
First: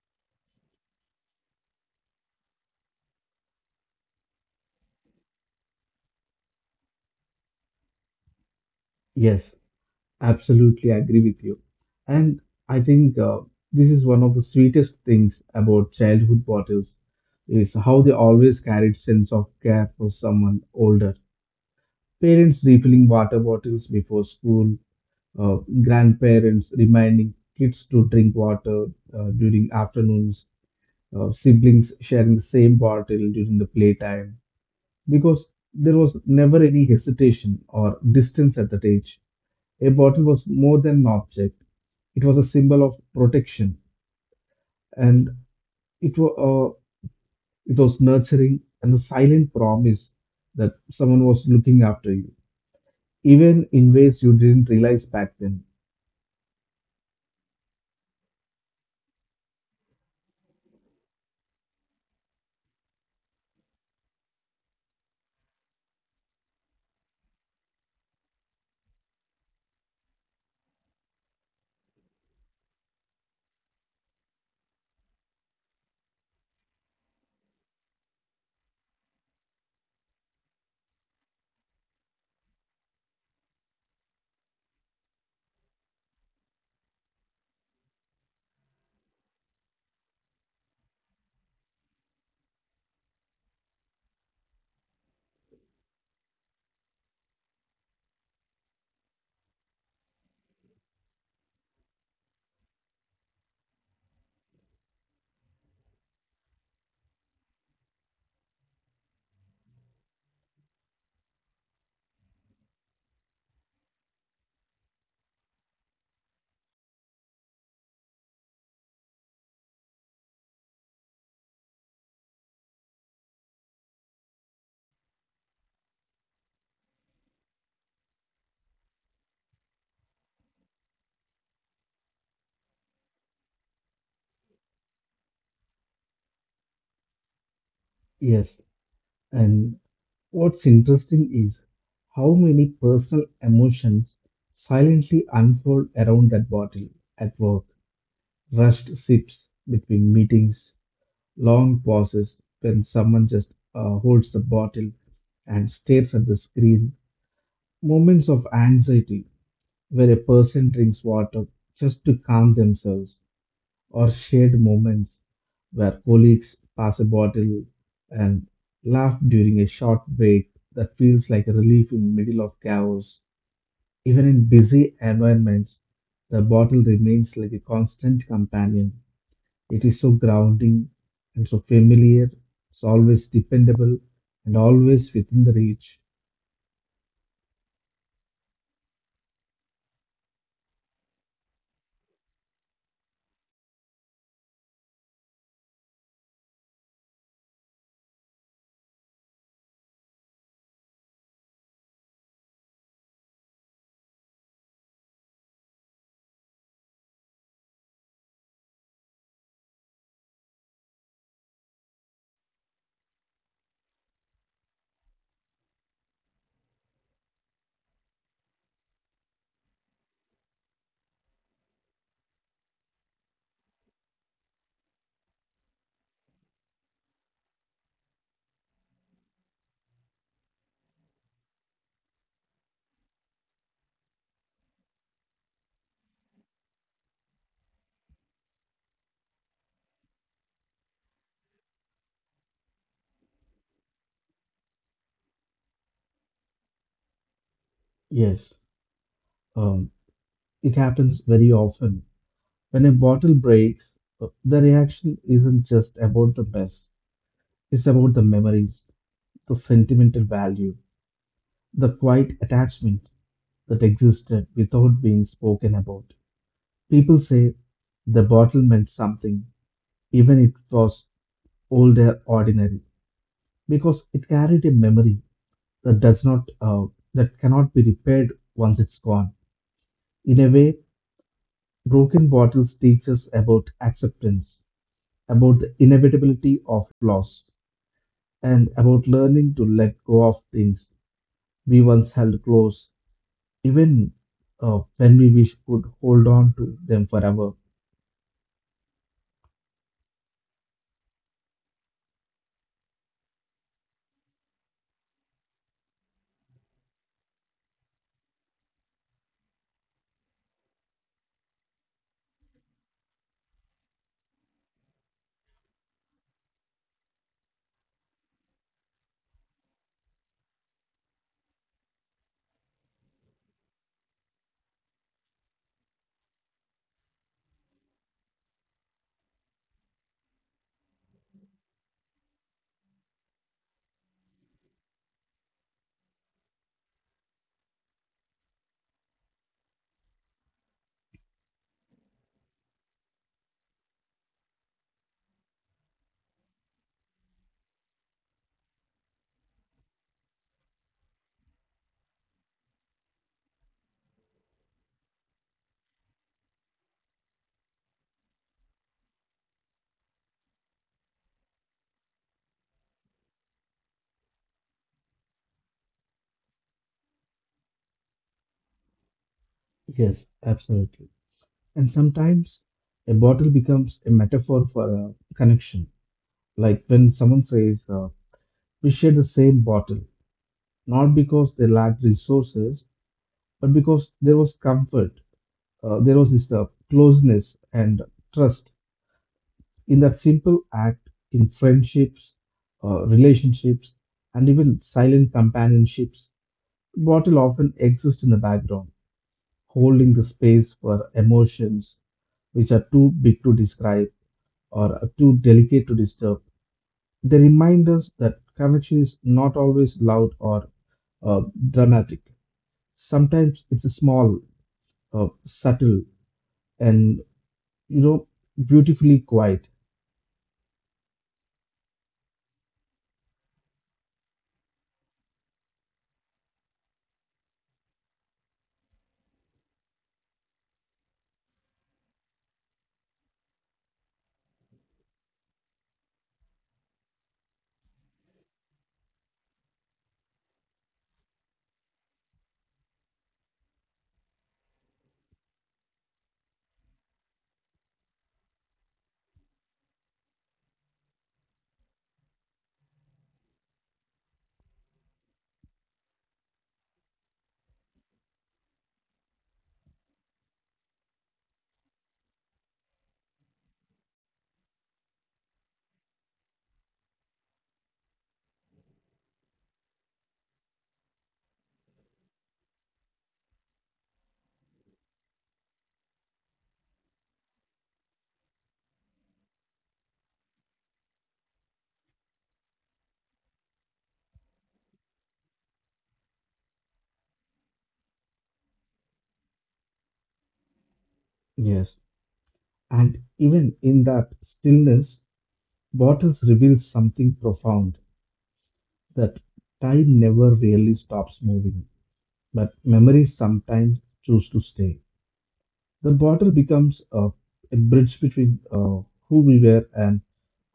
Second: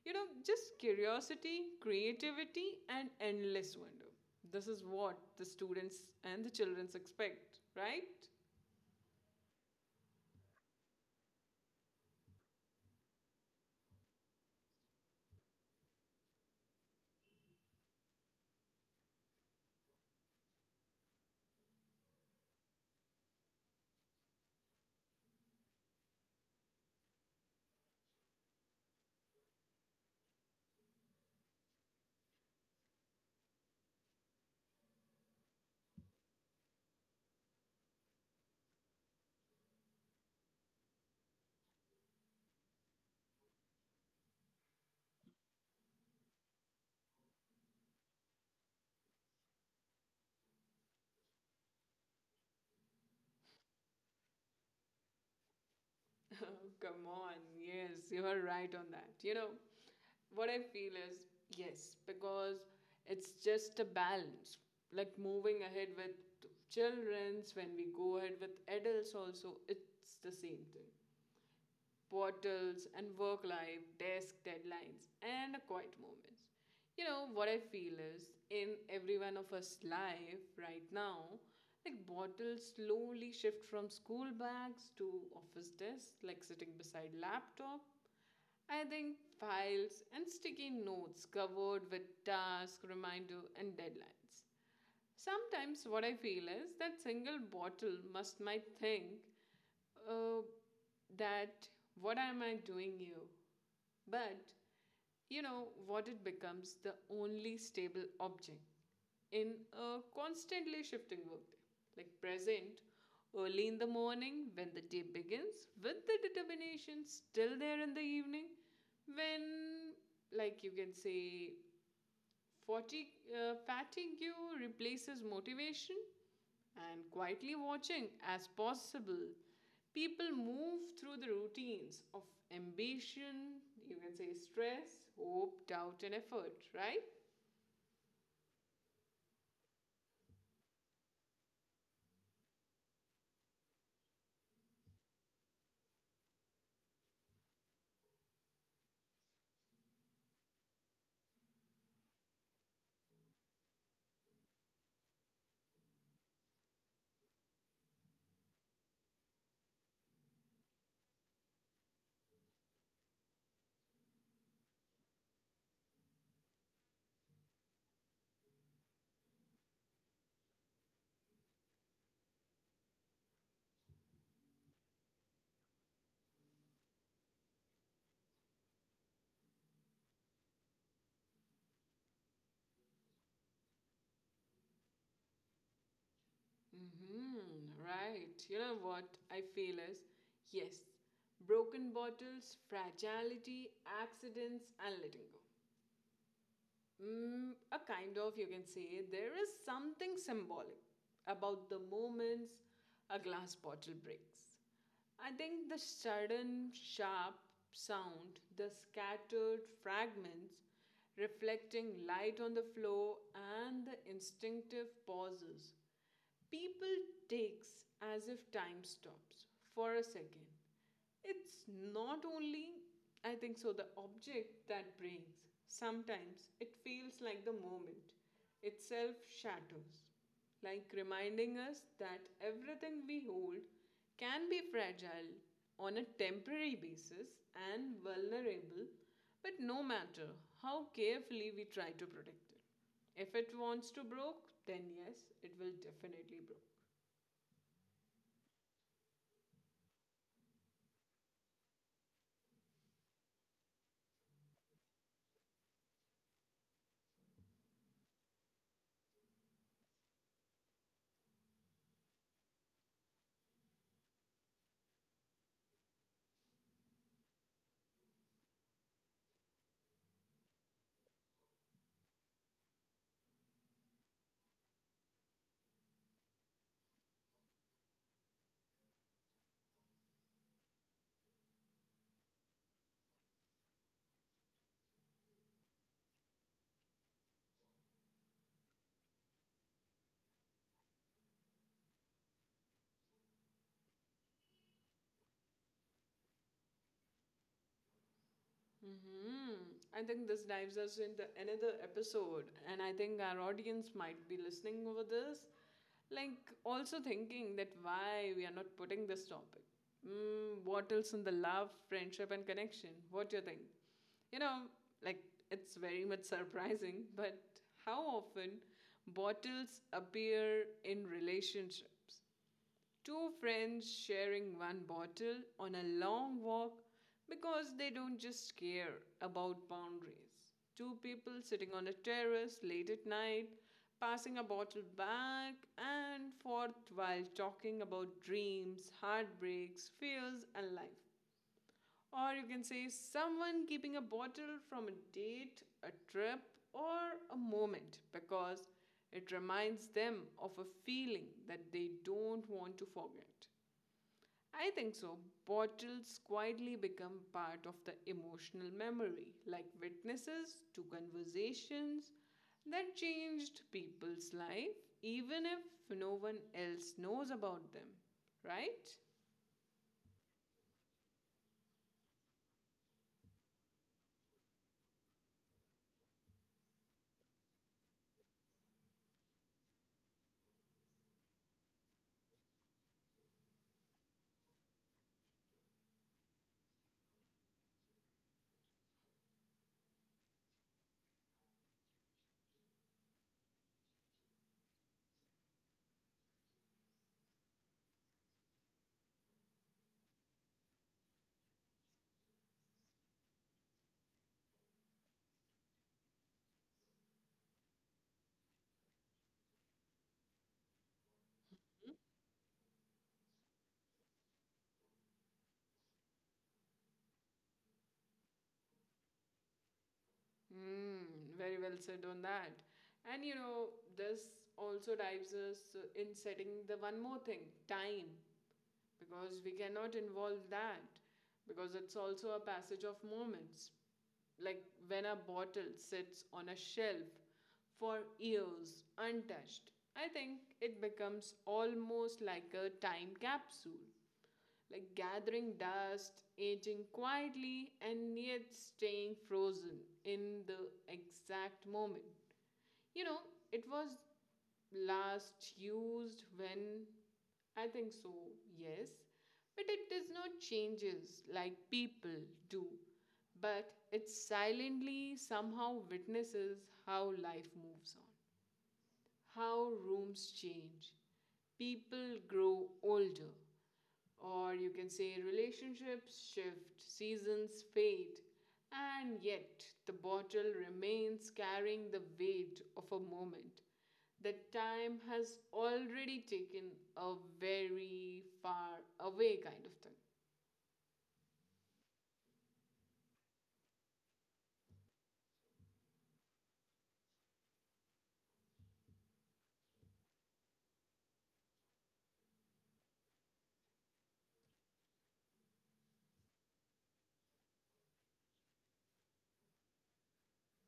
[SPEAKER 1] You know, just curiosity, creativity, and endless wonder. This is what the students and the children expect, right?
[SPEAKER 2] Yes, absolutely agree with you. And I think this is one of the sweetest things about childhood bottles is how they always carried sense of care for someone older. Parents refilling water bottles before school, uh, grandparents reminding kids to drink water during afternoons, siblings sharing the same bottle during the playtime because there was never any hesitation or distance at that age. A bottle was more than an object. It was a symbol of protection, and it was nurturing and the silent promise that someone was looking after you, even in ways you didn't realize back then.
[SPEAKER 1] Oh, come on. Yes, you are right on that. You know, what I feel is yes, because it's just a balance. Like moving ahead with children's, when we go ahead with adults, also, it's the same thing, bottles and work life, desk deadlines, and quiet moments. You know, what I feel is in every one of us life right now, like bottles slowly shift from school bags to office desks, like sitting beside laptop. I think files and sticky notes covered with tasks, reminder, and deadlines. Sometimes what I feel is that single bottle must might think uh, that what am I doing you? But you know what, it becomes the only stable object in a constantly shifting workday. Like present early in the morning when the day begins with the determination still there in the evening when, like you can say, fatigue replaces motivation and quietly watching as possible. People move through the routines of ambition, you can say stress, hope, doubt, and effort, right?
[SPEAKER 2] Yes, and what's interesting is how many personal emotions silently unfold around that bottle at work, rushed sips between meetings, long pauses when someone just holds the bottle and stares at the screen, moments of anxiety where a person drinks water just to calm themselves, or shared moments where colleagues pass a bottle and laugh during a short break that feels like a relief in middle of chaos. Even in busy environments, the bottle remains like a constant companion, it is so grounding and so familiar. It's always dependable and always within the reach.
[SPEAKER 1] Mm-hmm, right. You know what I feel is yes, broken bottles, fragility, accidents, and letting go. Mm, a kind of, you can say, there is something symbolic about the moments a glass bottle breaks. I think the sudden, sharp sound, the scattered fragments reflecting light on the floor, and the instinctive pauses. People takes as if time stops for a second. It's not only, I think so, the object that breaks. Sometimes it feels like the moment itself shatters, like reminding us that everything we hold can be fragile on a temporary basis and vulnerable, but no matter how carefully we try to protect it. If it wants to broke, then yes, it will definitely broke.
[SPEAKER 2] Yes, um, it happens very often. When a bottle breaks, the reaction isn't just about the mess, it's about the memories, the sentimental value, the quiet attachment that existed without being spoken about. People say the bottle meant something, even if it was old or ordinary, because it carried a memory that does not that cannot be repaired once it's gone. In a way, broken bottles teach us about acceptance, about the inevitability of loss, and about learning to let go of things we once held close, even when we wish could hold on to them forever.
[SPEAKER 1] Hmm. I think this dives us into another episode, and I think our audience might be listening over this, like also thinking that why we are not putting this topic. Mm, what else in the love, friendship, and connection? What do you think? You know, like it's very much surprising, but how often bottles appear in relationships? Two friends sharing one bottle on a long walk because they don't just care about boundaries. Two people sitting on a terrace late at night, passing a bottle back and forth while talking about dreams, heartbreaks, fears, and life. Or you can say someone keeping a bottle from a date, a trip, or a moment because it reminds them of a feeling that they don't want to forget. I think so. Bottles quietly become part of the emotional memory, like witnesses to conversations that changed people's life, even if no one else knows about them, right?
[SPEAKER 2] Yes, absolutely. And sometimes a bottle becomes a metaphor for a connection. Like when someone says, we share the same bottle, not because they lacked resources, but because there was comfort, there was this closeness and trust in that simple act in friendships, relationships, and even silent companionships. Bottle often exists in the background, holding the space for emotions which are too big to describe or are too delicate to disturb. They remind us that connection is not always loud or uh, dramatic. Sometimes it's small, subtle, and you know beautifully quiet.
[SPEAKER 1] Mm, very well said on that. And you know, this also dives us in setting the one more thing time, because we cannot involve that, because it's also a passage of moments. Like when a bottle sits on a shelf for years untouched, I think it becomes almost like a time capsule, like gathering dust, aging quietly, and yet staying frozen in the exact moment. You know, it was last used when, I think so, yes. But it does not changes like people do. But it silently somehow witnesses how life moves on, how rooms change. People grow older, or you can say relationships shift, seasons fade, and yet the bottle remains carrying the weight of a moment that time has already taken a very far away kind of thing.
[SPEAKER 2] Yes. And even in that stillness, waters reveals something profound, that time never really stops moving but memories sometimes choose to stay. The bottle becomes a bridge between, who we were and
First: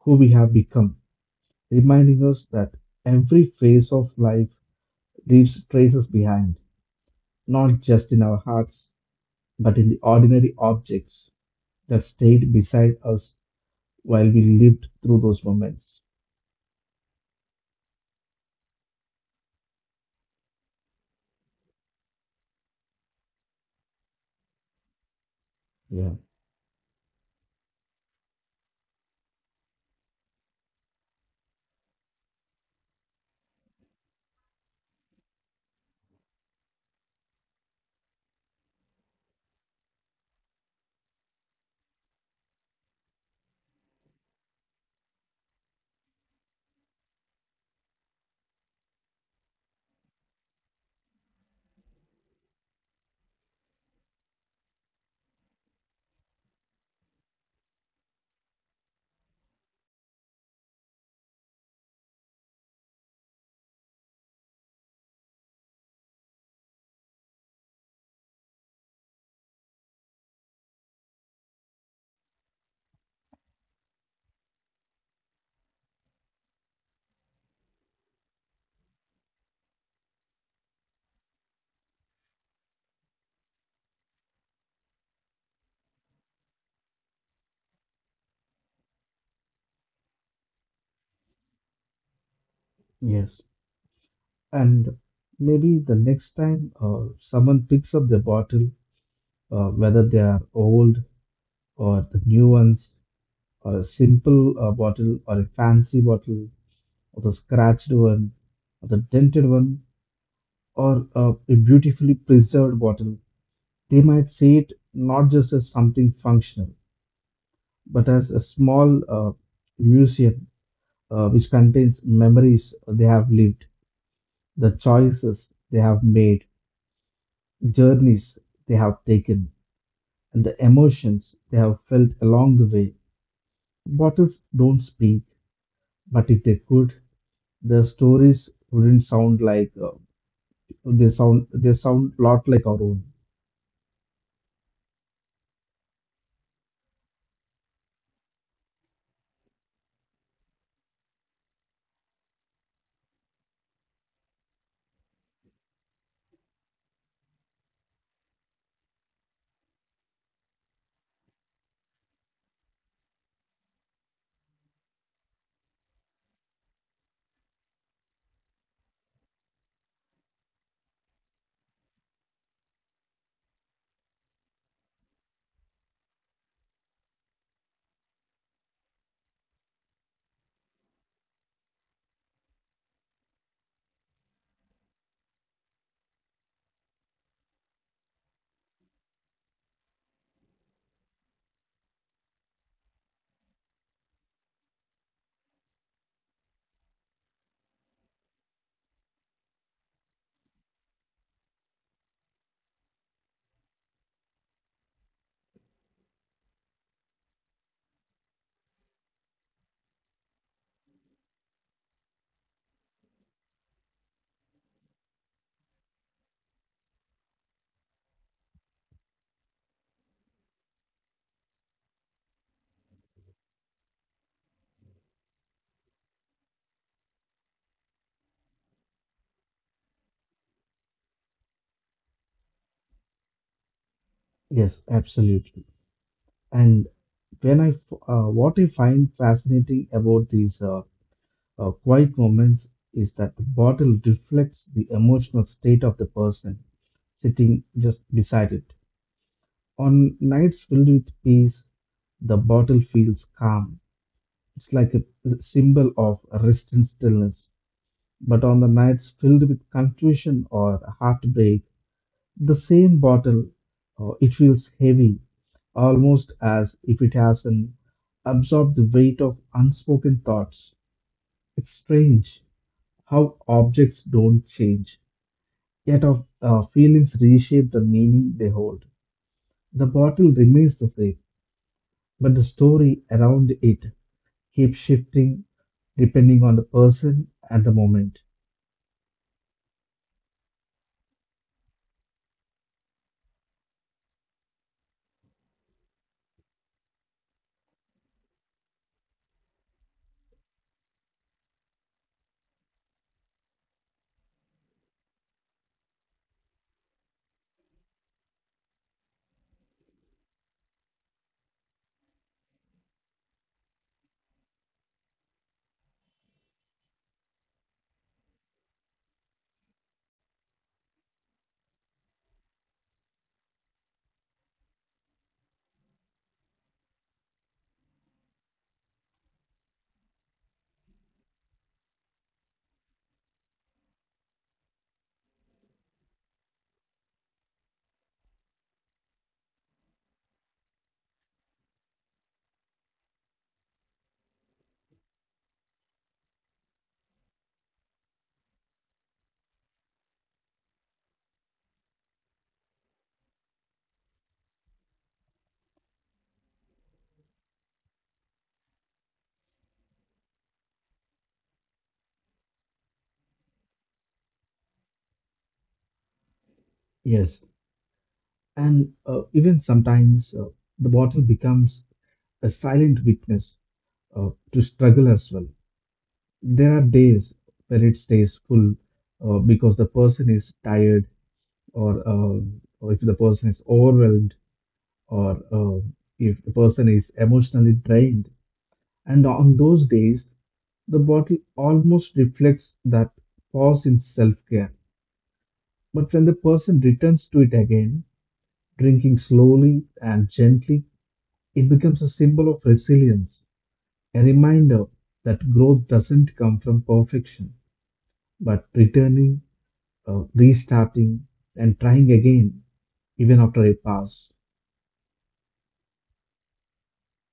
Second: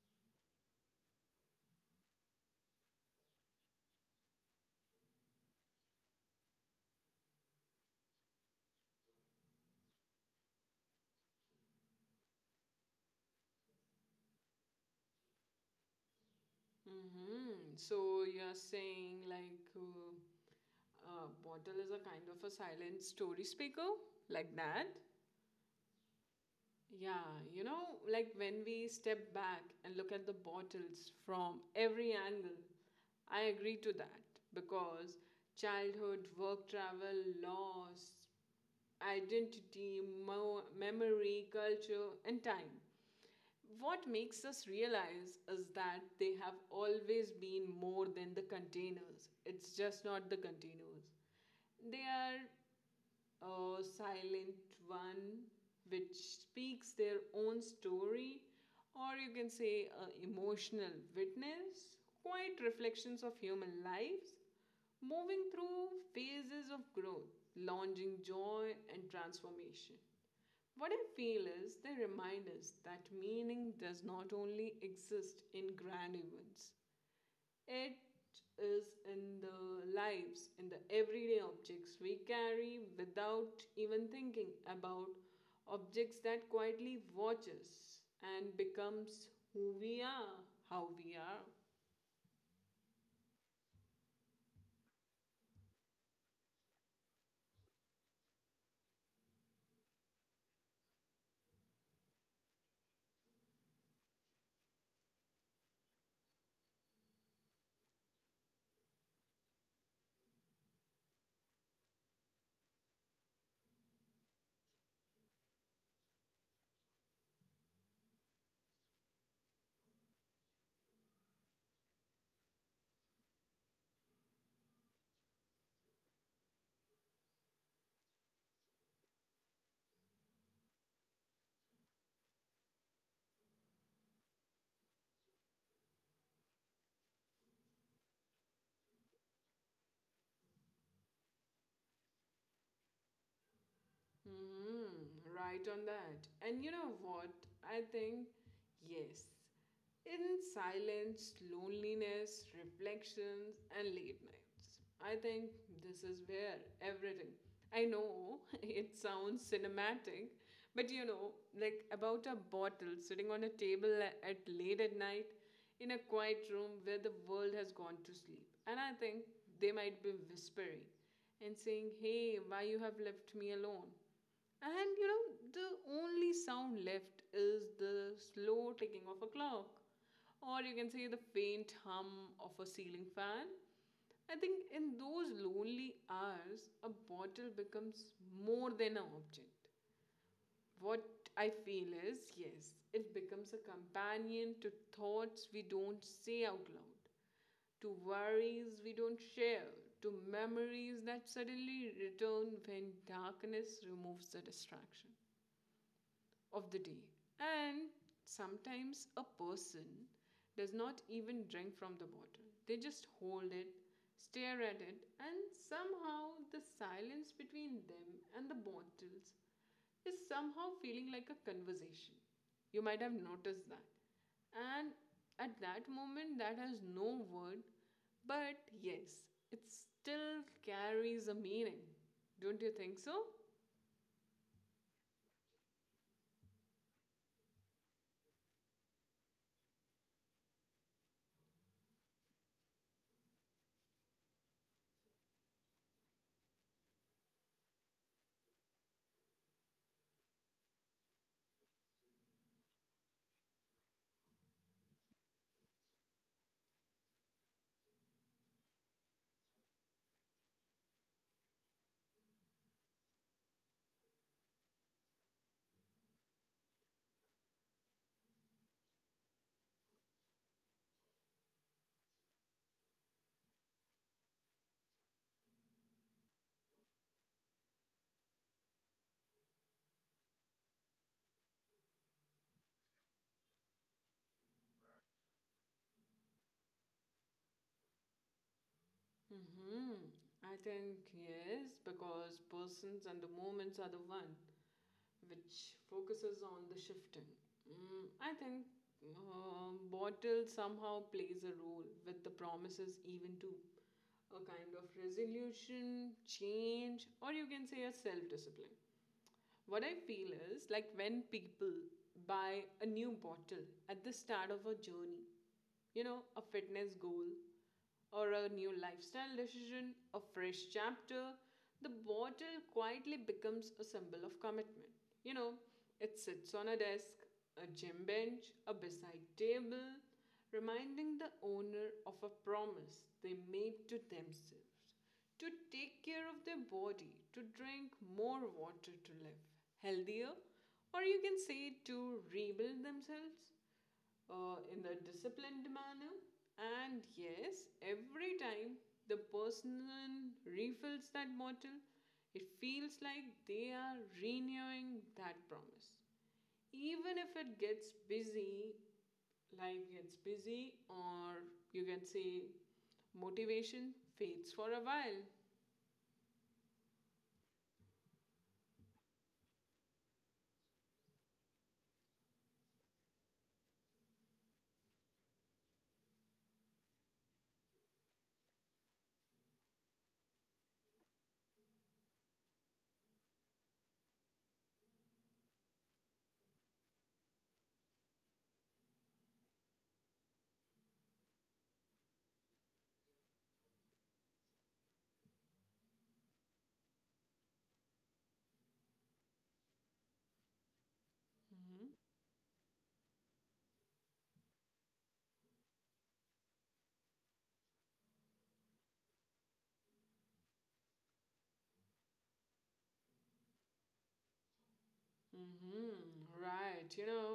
[SPEAKER 2] who we have become, reminding us that every phase of life leaves traces behind, not just in our hearts but in the ordinary objects that stayed beside us while we lived through those moments.
[SPEAKER 1] Hmm. So you're saying like a bottle is a kind of a silent story speaker, like that?
[SPEAKER 2] Yeah.
[SPEAKER 1] Yeah, you know, like when we step back and look at the bottles from every angle, I agree to that, because childhood, work travel, loss, identity, memory, culture, and time. What makes us realize is that they have always been more than the containers. It's just not the containers. They are a silent one which speaks their own story, or you can say a emotional witness, quiet reflections of human lives, moving through phases of growth, launching joy and transformation. What I feel is they remind us that meaning does not only exist in grand events, it is in the lives, in the everyday objects we carry without even thinking about, objects that quietly watch us and becomes who we are, how we are.
[SPEAKER 2] Yes. And maybe the next time someone picks up the bottle, whether they are old or the new ones, or a simple bottle, or a fancy bottle, or the scratched one, or the dented one, or a beautifully preserved bottle, they might see it not just as something functional, but as a small, museum, which contains memories they have lived, the choices they have made, journeys they have taken, and the emotions they have felt along the way. Bottles don't speak, but if they could, their stories wouldn't sound like, they sound, they sound a lot like our own.
[SPEAKER 1] Hmm, right on that. And you know what? I think, yes. In silence, loneliness, reflections, and late nights. I think this is where everything. I know it sounds cinematic, but you know, like about a bottle sitting on a table at late at night in a quiet room where the world has gone to sleep. And I think they might be whispering and saying, "Hey, why you have left me alone?" And you know, the only sound left is the slow ticking of a clock, or you can say the faint hum of a ceiling fan. I think in those lonely hours, a bottle becomes more than an object. What I feel is yes, it becomes a companion to thoughts we don't say out loud, to worries we don't share, to memories that suddenly return when darkness removes the distraction of the day. And sometimes a person does not even drink from the bottle, they just hold it, stare at it, and somehow the silence between them and the bottles is somehow feeling like a conversation. You might have noticed that. And at that moment, that has no word, but yes, it still carries a meaning. Don't you think so?
[SPEAKER 2] Yes, absolutely. And what I find fascinating about these, quiet moments is that the bottle reflects the emotional state of the person sitting just beside it. On nights filled with peace, the bottle feels calm. It's like a symbol of rest and stillness. But on the nights filled with confusion or heartbreak, the same bottle, it feels heavy, almost as if it hasn't absorbed the weight of unspoken thoughts. It's strange how objects don't change, yet our feelings reshape the meaning they hold. The bottle remains the same, but the story around it keeps shifting depending on the person at the moment.
[SPEAKER 1] Mm-hmm. I think yes, because persons and the moments are the one which focuses on the shifting. Mm, I think bottle somehow plays a role with the promises, even to a kind of resolution, change, or you can say a self discipline. What I feel is like when people buy a new bottle at the start of a journey, you know, a fitness goal or a new lifestyle decision, a fresh chapter, the bottle quietly becomes a symbol of commitment. You know, it sits on a desk, a gym bench, a bedside table, reminding the owner of a promise they made to themselves to take care of their body, to drink more water, to live healthier, or you can say to rebuild themselves in a disciplined manner. And yes, every time the person refills that bottle, it feels like they are renewing that promise. Even if it gets busy, life gets busy, or you can say motivation fades for a while.
[SPEAKER 2] Yes, and even sometimes the bottle becomes a silent witness, to struggle as well. There are days where it stays full, because the person is tired, or, uh, or if the person is overwhelmed, or if the person is emotionally drained. And on those days, the bottle almost reflects that pause in self care. But when the person returns to it again, drinking slowly and gently, it
[SPEAKER 1] Mm-hmm.
[SPEAKER 2] becomes a symbol of resilience, a reminder that growth doesn't come from perfection, but returning, restarting, and trying again, even after a pause.
[SPEAKER 1] Mm-hmm. Right. You know,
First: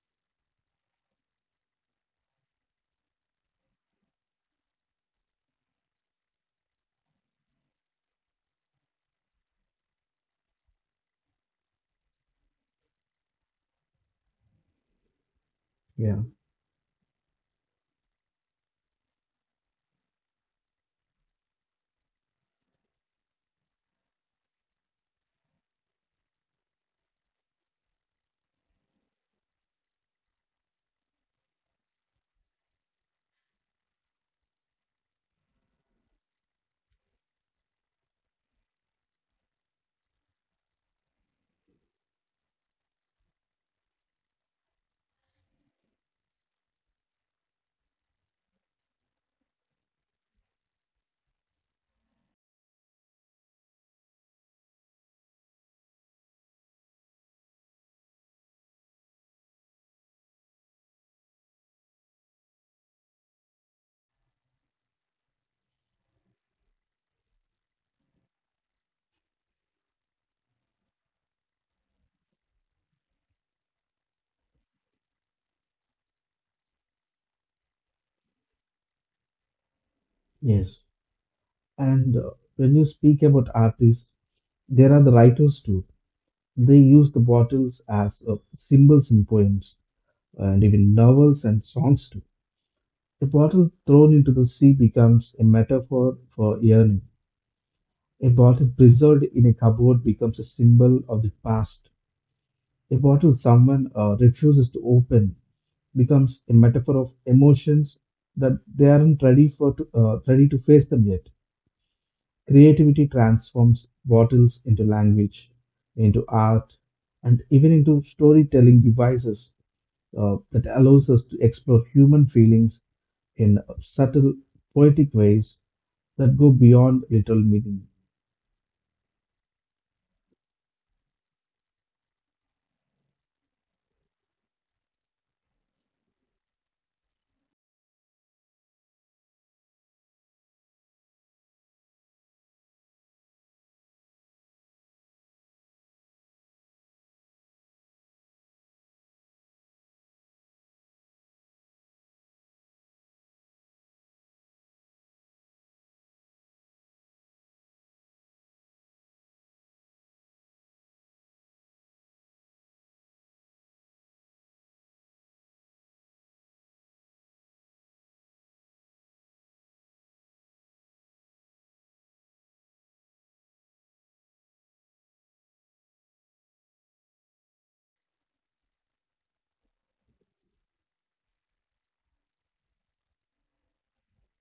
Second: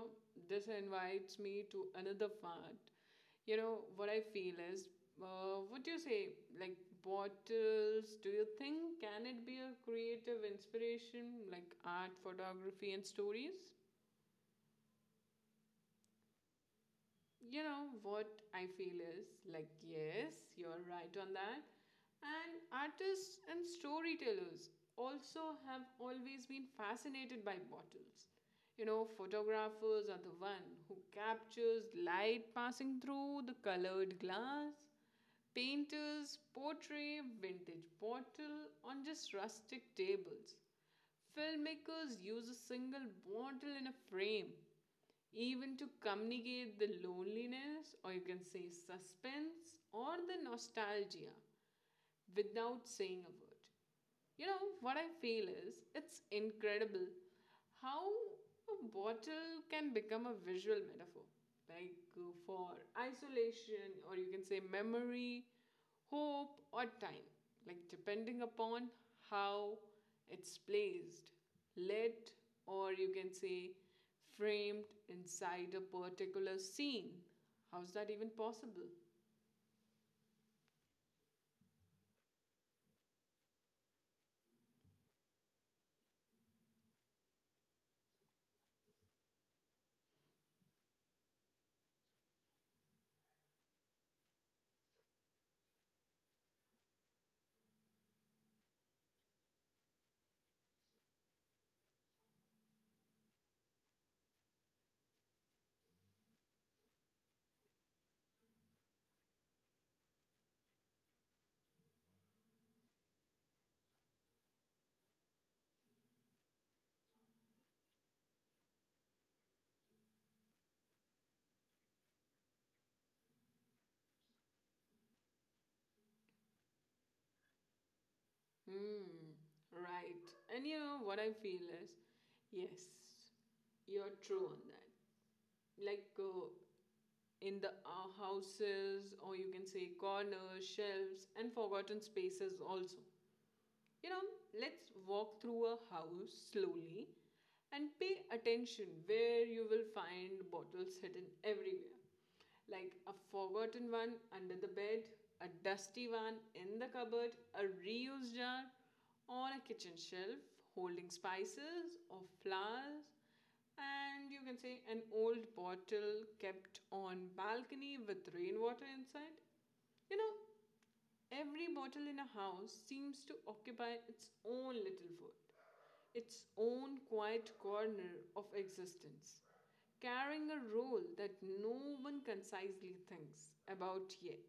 [SPEAKER 1] this invites me to another part. You know, what I feel is, would you say, like, bottles, do you think can it be a creative inspiration, like art, photography, and stories?
[SPEAKER 2] Yeah.
[SPEAKER 1] You know, what I feel is, like, yes, you're right on that. And artists and storytellers also have always been fascinated by bottles. You know, photographers are the one who captures light passing through the colored glass. Painters portray vintage bottle on just rustic tables. Filmmakers use a single bottle in a frame, even to communicate the loneliness, or you can say suspense, or the nostalgia without saying a word. You know, what I feel is it's incredible how a bottle can become a visual metaphor, like for isolation, or you can say memory, hope, or time, like depending upon how it's placed, lit, or you can say framed inside a particular scene. How's that even possible?
[SPEAKER 2] Yes. And when you speak about artists, there are the writers too. They use the bottles as symbols in poems and even novels and songs too. A bottle thrown into the sea becomes a metaphor for yearning. A bottle preserved in a cupboard becomes a symbol of the past. A bottle someone refuses to open becomes a metaphor of emotions that they aren't ready ready to face them yet. Creativity transforms bottles into language, into art, and even into storytelling devices, that allows us to explore human feelings in subtle, poetic ways that go beyond literal meaning.
[SPEAKER 1] Hmm, right. And you know what I feel is, yes, you're true on that. Like in the houses, or you can say corners, shelves, and forgotten spaces also. You know, let's walk through a house slowly and pay attention where you will find bottles hidden everywhere like a forgotten one under the bed, a dusty one in the cupboard, a reused jar on a kitchen shelf holding spices or flowers, and you can say an old bottle kept on balcony with rainwater inside. You know, every bottle in a house seems to occupy its own little world, its own quiet corner of existence, carrying a role that no one concisely thinks about yet.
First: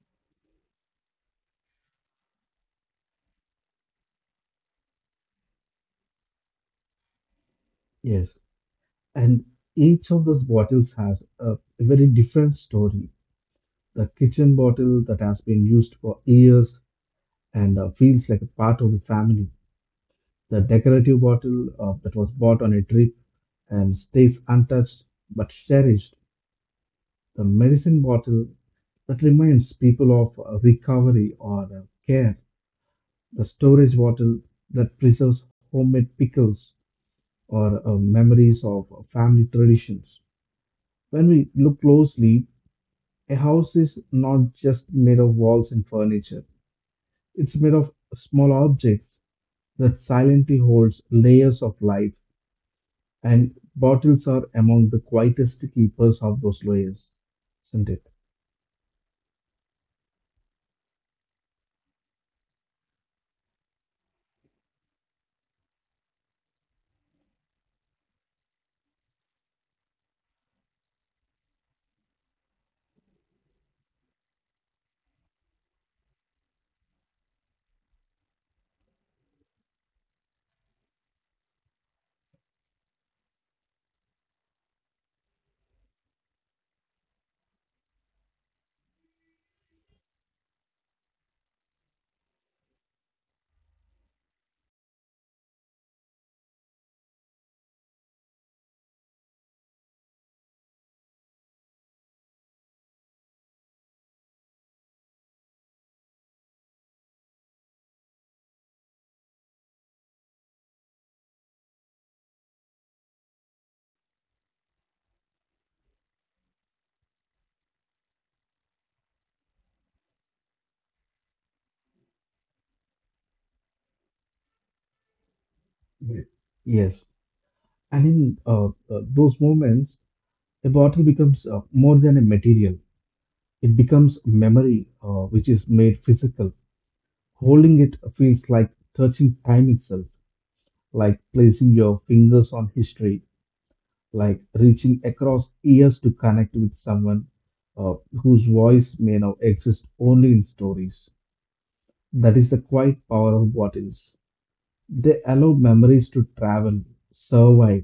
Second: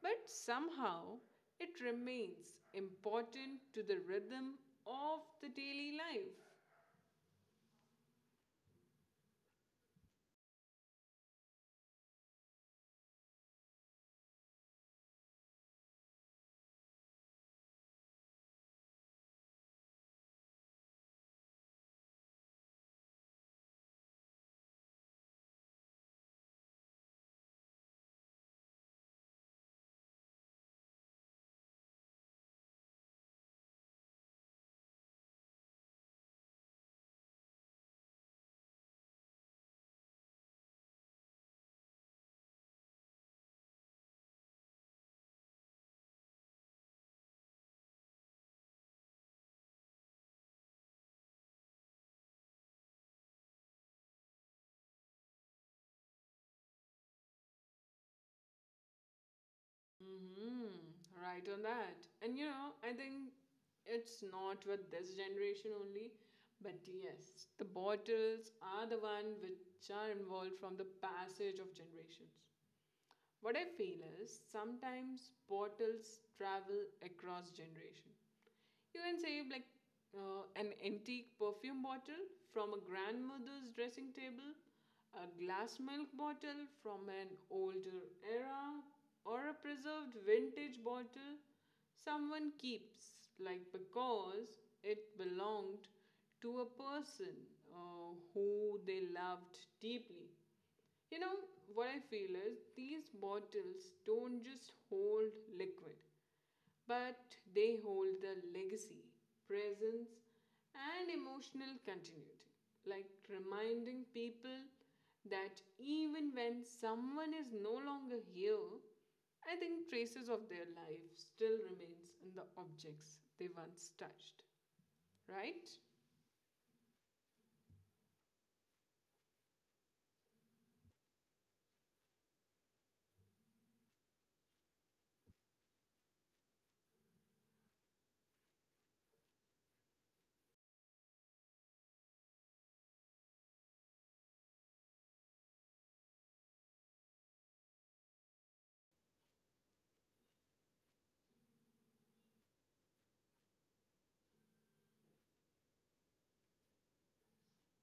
[SPEAKER 1] But somehow it remains important to the rhythm of the daily life.
[SPEAKER 2] Yes, and each of those bottles has a very different story. The kitchen bottle that has been used for years and feels like a part of the family. The decorative bottle that was bought on a trip and stays untouched but cherished. The medicine bottle that reminds people of recovery or care. The storage bottle that preserves homemade pickles or memories of family traditions. When we look closely, a house is not just made of walls and furniture. It's made of small objects that silently holds layers of life. And bottles are among the quietest keepers of those layers, isn't it?
[SPEAKER 1] Mm-hmm. Right on that. And you know, I think it's not with this generation only, but yes, the bottles are the one which are involved from the passage of generations. What I feel is sometimes portals travel across generation. You can save like an antique perfume bottle from a grandmother's dressing table, a glass milk bottle from an older era, or a preserved vintage bottle someone keeps, like because it belonged to a person who they loved deeply. You know, what I feel is these bottles don't just hold liquid, but they hold the legacy, presence, and emotional continuity. Like reminding people that even when someone is no longer here, I think traces of their life still remains in the objects they once touched, right?
[SPEAKER 2] Ye- Yes. And in, those moments, a bottle becomes, more than a material. It becomes memory, which is made physical. Holding it feels like touching time itself, like placing your fingers on history, like reaching across years to connect with someone, uh, whose voice may now exist only in stories. That is the quiet power of bottles. They allow memories to travel, survive,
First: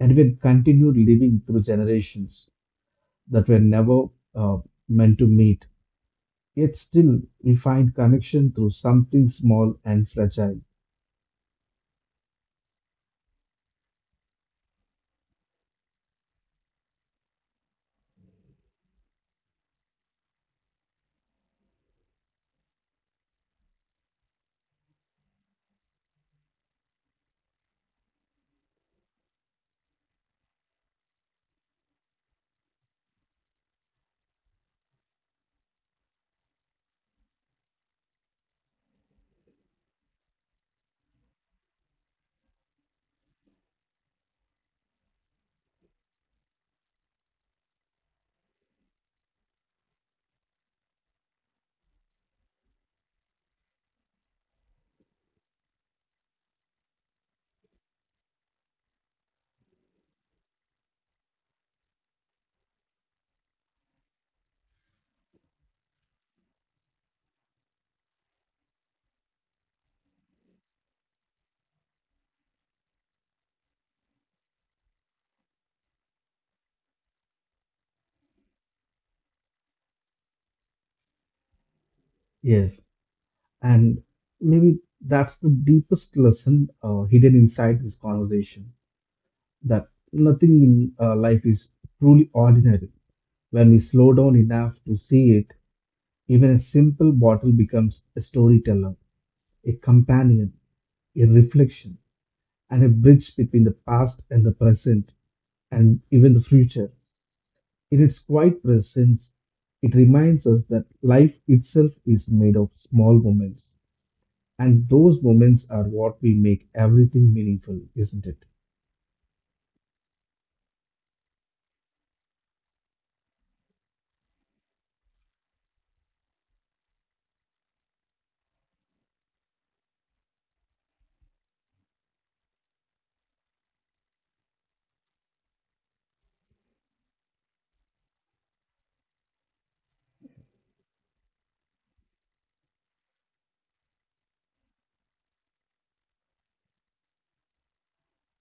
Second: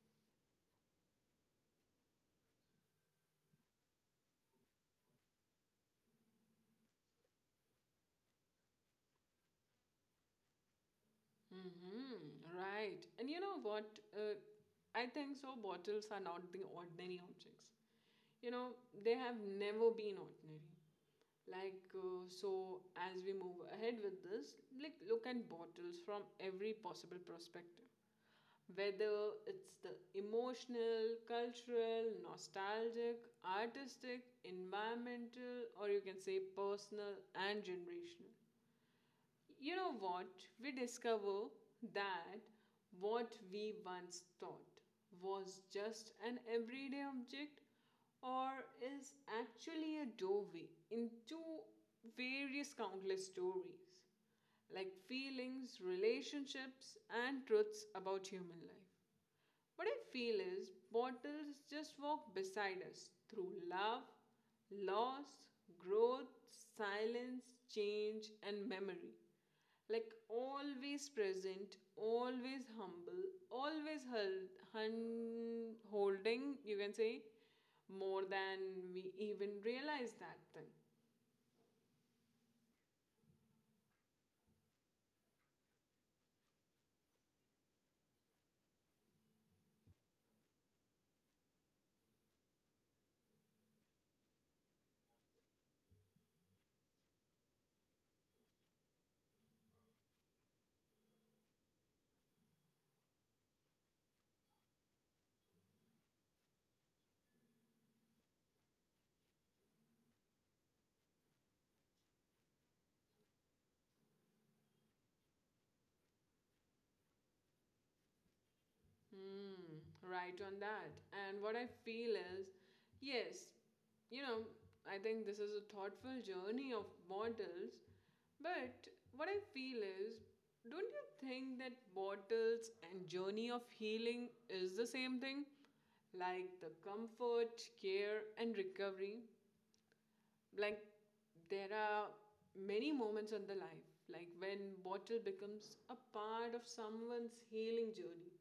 [SPEAKER 2] and will continue living through generations that were never, uh, meant to meet. Yet still, we find connection through something small and fragile.
[SPEAKER 1] Mm-hmm. Right. And you know what? Uh, I think so. Bottles are not the ordinary objects. You know, they have never been ordinary. Like, so as we move ahead with this, like, look at bottles from every possible perspective. Whether it's the emotional, cultural, nostalgic, artistic, environmental, or you can say personal and generational. You know what? We discover that what we once thought was just an everyday object or is actually a doorway into various countless stories like feelings, relationships, and truths about human life. What I feel is bottles just walk beside us through love, loss, growth, silence, change, and memory. Like always present, always humble, always held, holding, you can say, more than we even realize that thing.
[SPEAKER 2] Yes, and maybe that's the deepest lesson, hidden inside this conversation, that nothing in life is truly ordinary. When we slow down enough to see it, even a simple bottle becomes a storyteller, a companion, a reflection, and a bridge between the past and the present, and even the future. In its quiet presence, it reminds us that life itself is made of small moments, and those moments are what we make everything meaningful, isn't it?
[SPEAKER 1] Hmm, right on that. And what I feel is, yes, you know, I think this is a thoughtful journey of bottles. But what I feel is, don't you think that bottles and journey of healing is the same thing? Like the comfort, care, and recovery. Like there are many moments in the life, like when bottle becomes a part of someone's healing journey,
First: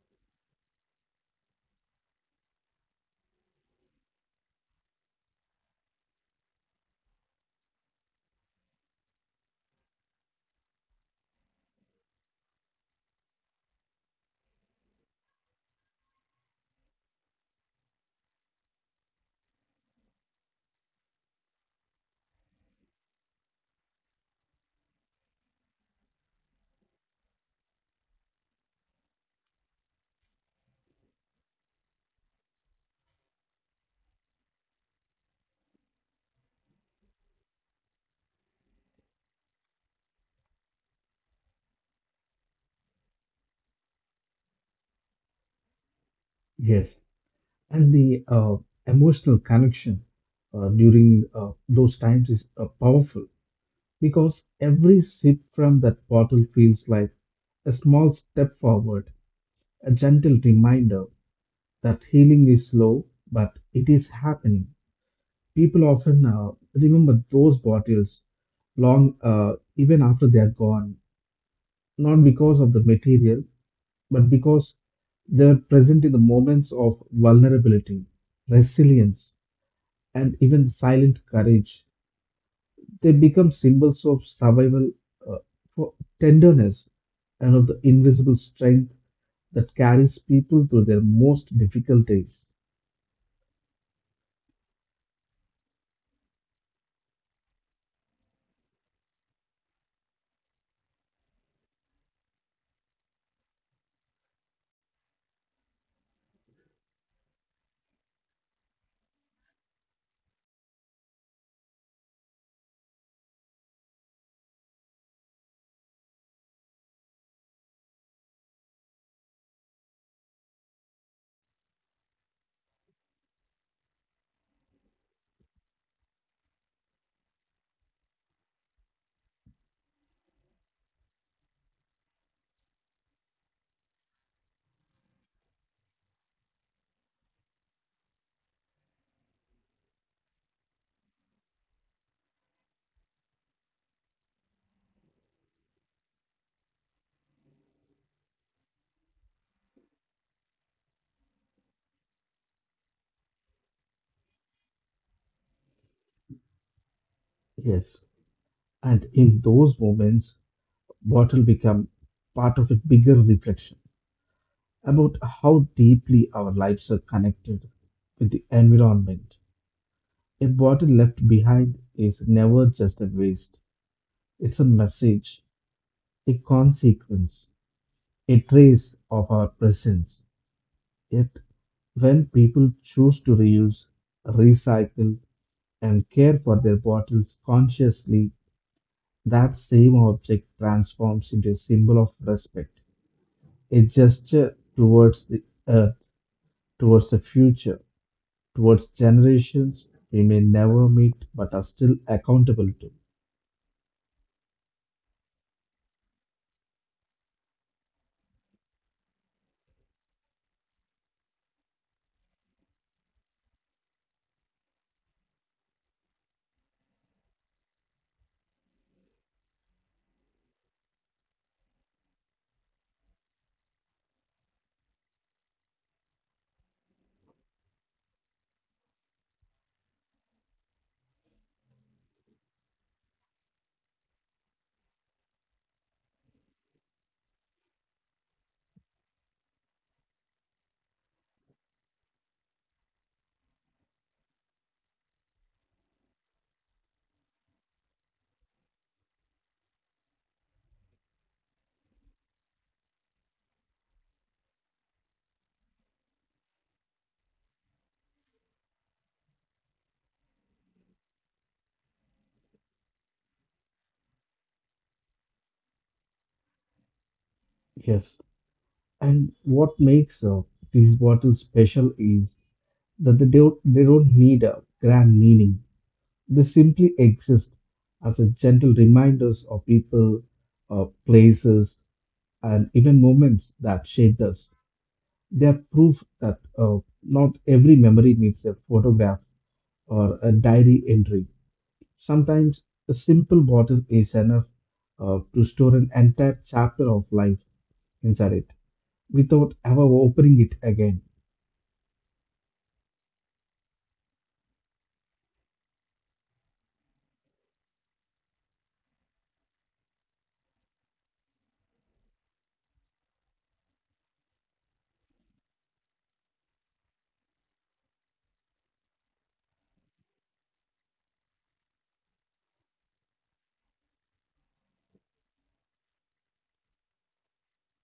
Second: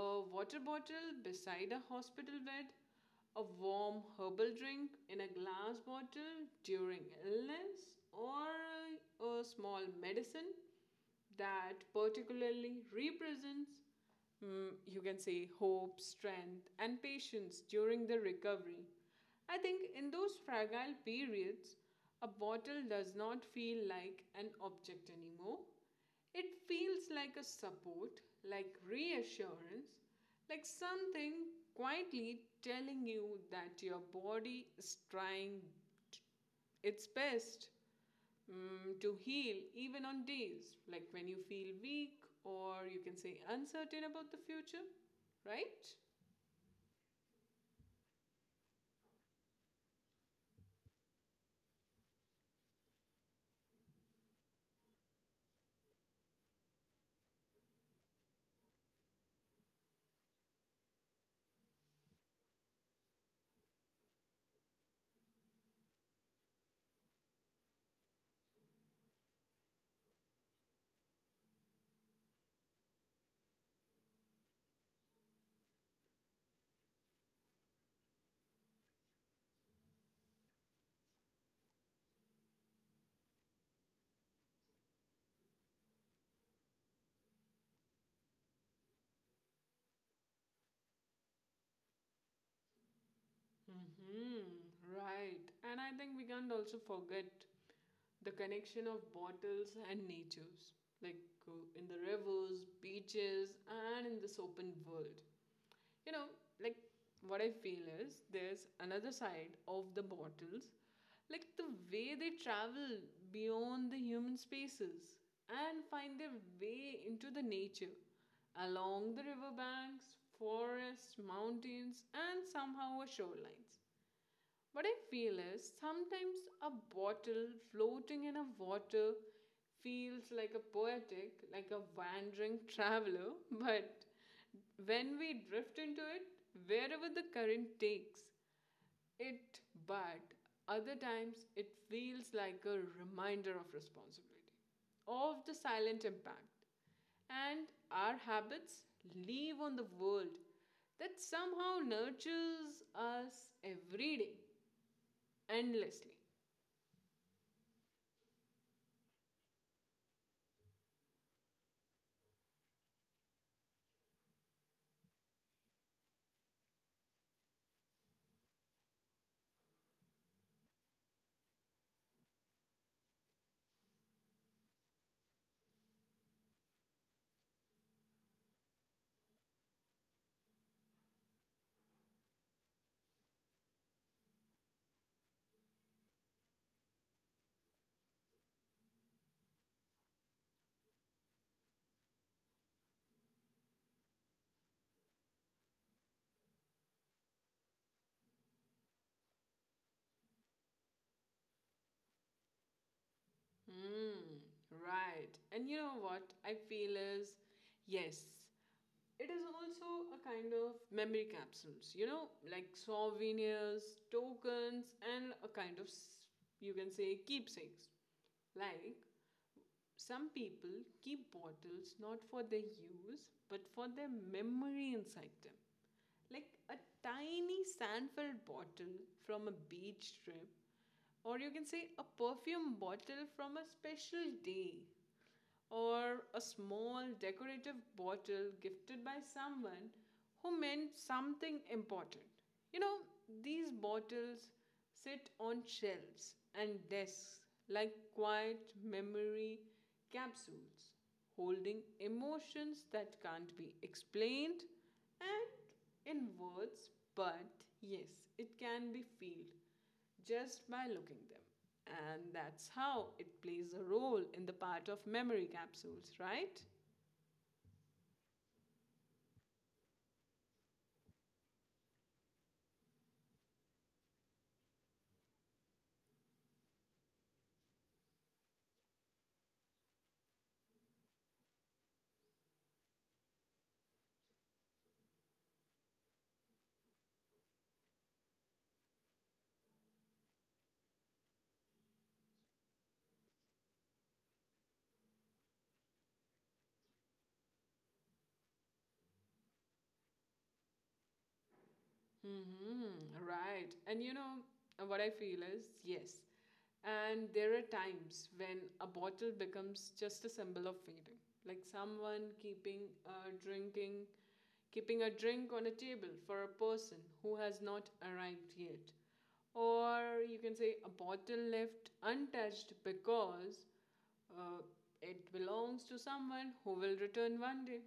[SPEAKER 1] a water bottle beside a hospital bed, a warm herbal drink in a glass bottle during illness, or a small medicine that particularly represents, mm, you can say, hope, strength, and patience during the recovery. I think in those fragile periods, a bottle does not feel like an object anymore. It feels like a support, like reassurance, like something quietly telling you that your body is trying t- its best mm, to heal, even on days like when you feel weak or you can say uncertain about the future, right?
[SPEAKER 2] Yes, and the emotional connection during those times is powerful, because every sip from that bottle feels like a small step forward, a gentle reminder that healing is slow, but it is happening. People often remember those bottles long, even after they are gone, not because of the material, but because they are present in the moments of vulnerability, resilience, and even silent courage. They become symbols of survival, uh, for tenderness, and of the invisible strength that carries people through their most difficult days.
[SPEAKER 1] Mm-hmm, right. And I think we can't also forget the connection of bottles and natures, like in the rivers, beaches, and in this open world. You know, like what I feel is there's another side of the bottles, like the way they travel beyond the human spaces and find their way into the nature along the riverbanks, forests, mountains, and somehow our shorelines. What I feel is sometimes a bottle floating in a water feels like a poetic, like a wandering traveler, but when we drift into it, wherever the current takes it, but other times it feels like a reminder of responsibility, of the silent impact, and our habits leave on the world that somehow nurtures us every day endlessly.
[SPEAKER 2] Yes. And in those moments, bottle become part of a bigger reflection about how deeply our lives are connected with the environment. A bottle left behind is never just a waste. It's a message, a consequence, a trace of our presence. Yet, when people choose to reuse, recycle, and care for their bottles consciously, that same object transforms into a symbol of respect, a gesture towards the earth, towards the future, towards generations we may never meet but are still accountable to.
[SPEAKER 1] Hmm, right. And you know what I feel is yes, it is also a kind of memory capsules, you know, like souvenirs, tokens, and a kind of, you can say, keepsakes. Like some people keep bottles not for their use but for their memory inside them. Like a tiny sand-filled bottle from a beach trip or you can say a perfume bottle from a special day or a small decorative bottle gifted by someone who meant something important. You know, these bottles sit on shelves and desks like quiet memory capsules holding emotions that can't be explained and in words, but yes, it can be felt just by looking them. And that's how it plays a role in the part of memory capsules, right?
[SPEAKER 2] Yes. And what makes, these bottles special is that they don't need a grand meaning. They simply exist as a gentle reminders of people, places, and even moments that shaped us. They are proof that, not every memory needs a photograph or a diary entry. Sometimes a simple bottle is enough, to store an entire chapter of life inside it without ever opening it again.
[SPEAKER 1] Mm-hmm, right. And you know what I feel is yes. And there are times when a bottle becomes just a symbol of fading, like someone keeping a drink on a table for a person who has not arrived yet, or you can say a bottle left untouched because uh, it belongs to someone who will return one day.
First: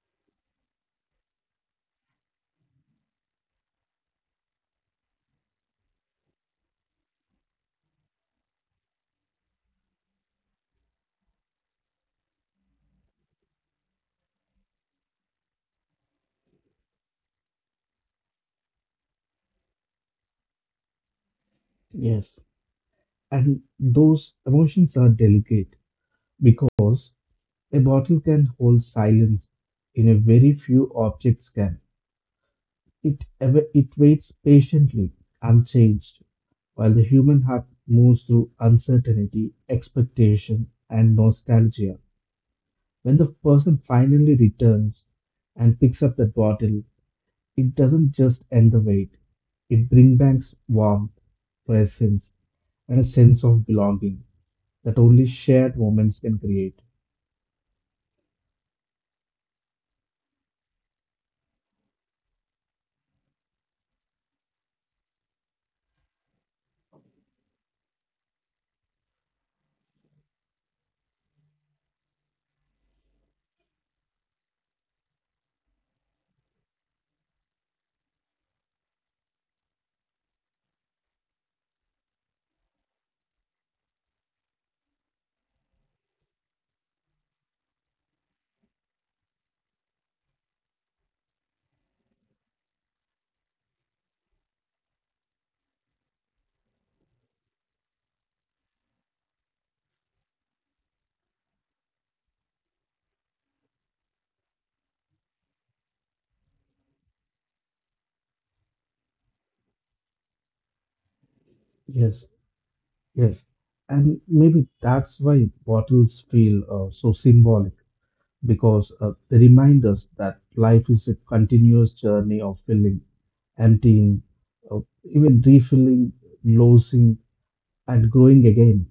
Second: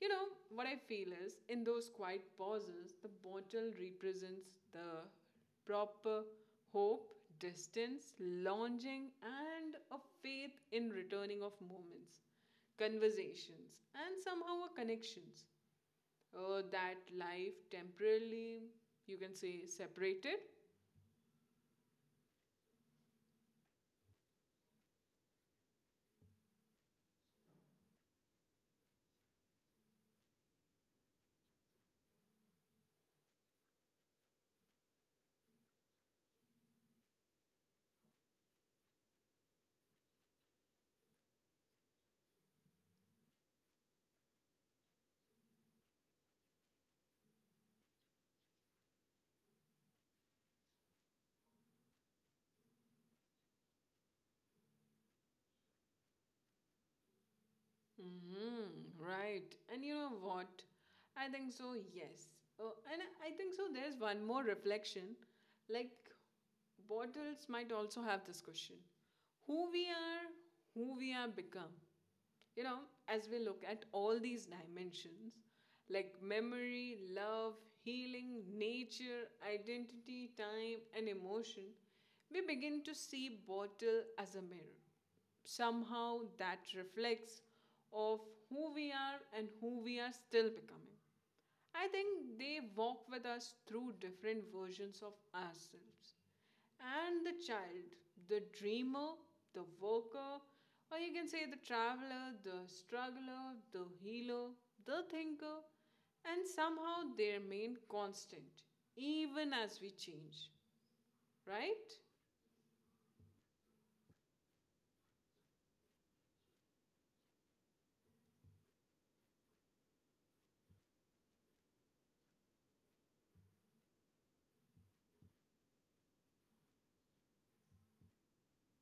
[SPEAKER 1] You know, what I feel is in those quiet pauses, the bottle represents the proper hope, distance, longing, and a faith in returning of moments, conversations, and somehow a connections. That life temporarily, you can say, separated.
[SPEAKER 2] Yes, and those emotions are delicate because a bottle can hold silence in a very few objects can. It waits patiently, unchanged, while the human heart moves through uncertainty, expectation, and nostalgia. When the person finally returns and picks up that bottle, it doesn't just end the wait, it brings back warmth, presence, and a sense of belonging that only shared moments can create.
[SPEAKER 1] Mm, right. And you know what? I think so, yes. Oh, and I think so, there's one more reflection. Like, bottles might also have this question who we are, who we are become. You know, as we look at all these dimensions like memory, love, healing, nature, identity, time, and emotion, we begin to see bottle as a mirror somehow that reflects of who we are and who we are still becoming. I think they walk with us through different versions of ourselves. And the child, the dreamer, the worker, or you can say the traveler, the struggler, the healer, the thinker, and somehow they remain constant, even as we change, right?
[SPEAKER 2] Yes, yes. And maybe that's why bottles feel, so symbolic, because they remind us that life is a continuous journey of filling, emptying, uh, even refilling, losing, and growing again.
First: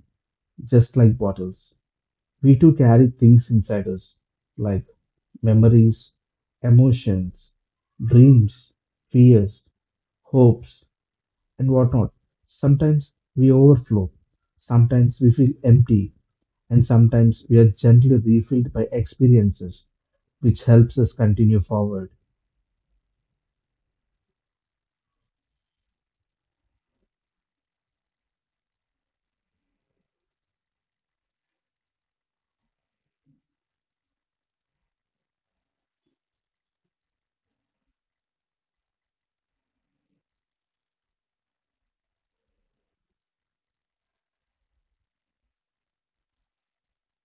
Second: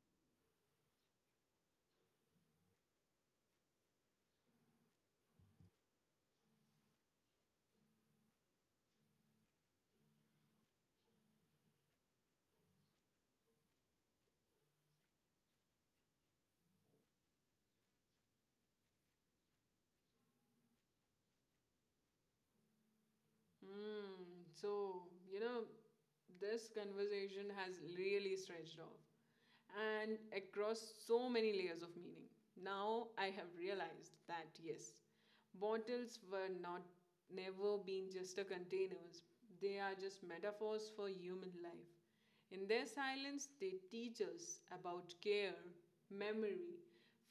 [SPEAKER 2] Just like bottles. We too carry things inside us, like memories, emotions, dreams, fears, hopes, and whatnot. Sometimes we overflow, sometimes we feel empty, and sometimes we are gently refilled by experiences, which helps us continue forward.
[SPEAKER 1] Hmm. So, you know, this conversation has really stretched off and across so many layers of meaning. Now I have realized that yes, bottles were not never been just a containers. They are just metaphors for human life. In their silence, they teach us about care, memory,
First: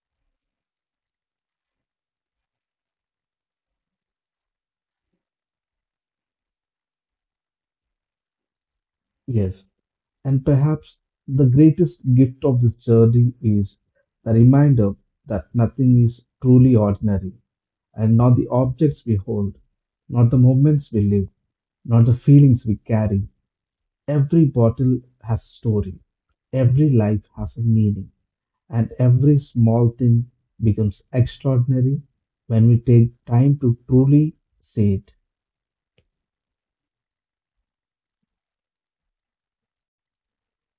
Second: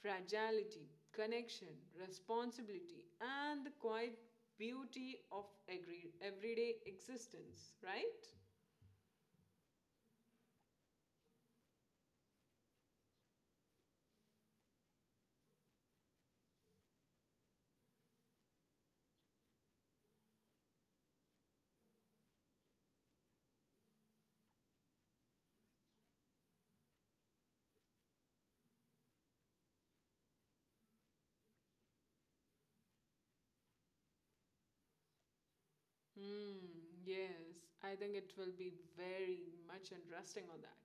[SPEAKER 1] fragility, connection, responsibility, and the quiet beauty of every everyday existence, right?
[SPEAKER 2] Yes, and perhaps the greatest gift of this journey is the reminder that nothing is truly ordinary, and not the objects we hold, not the moments we live, not the feelings we carry. Every bottle has a story, every life has a meaning, and every small thing becomes extraordinary when we take time to truly see it.
[SPEAKER 1] Hmm, yes, I think it will be very much interesting on that.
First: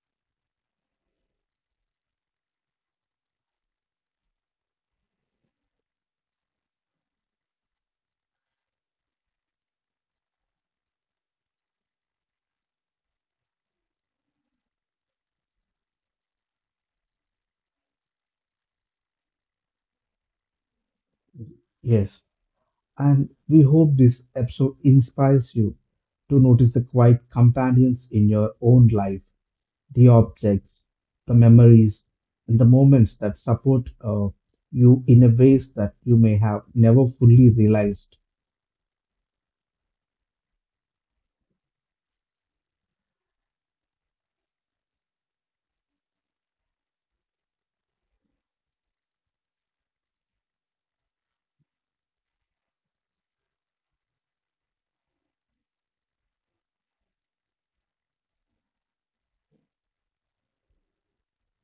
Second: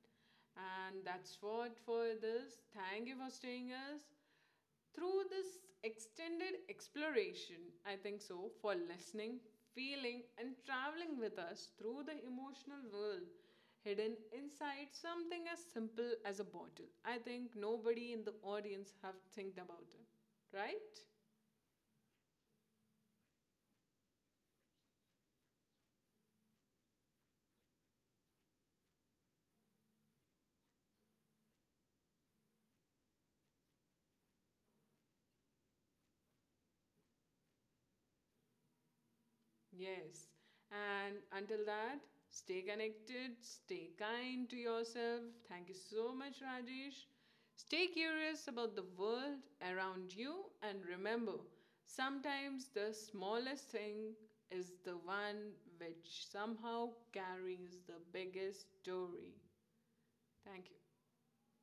[SPEAKER 1] And that's what for this. Thank you for staying us. Through this extended exploration, I think so, for listening, feeling, and traveling with us through the emotional world hidden inside something as simple as a bottle. I think nobody in the audience have think about it, right?
[SPEAKER 2] Yes, and we hope this episode inspires you to notice the quiet companions in your own life, the objects, the memories, and the moments that support, you in a ways that you may have never fully realized.
[SPEAKER 1] Yes. And until that, stay connected, stay kind to yourself. Thank you so much, Rajesh. Stay curious about the world around you and remember, sometimes the smallest thing is the one which somehow carries the biggest story. Thank you.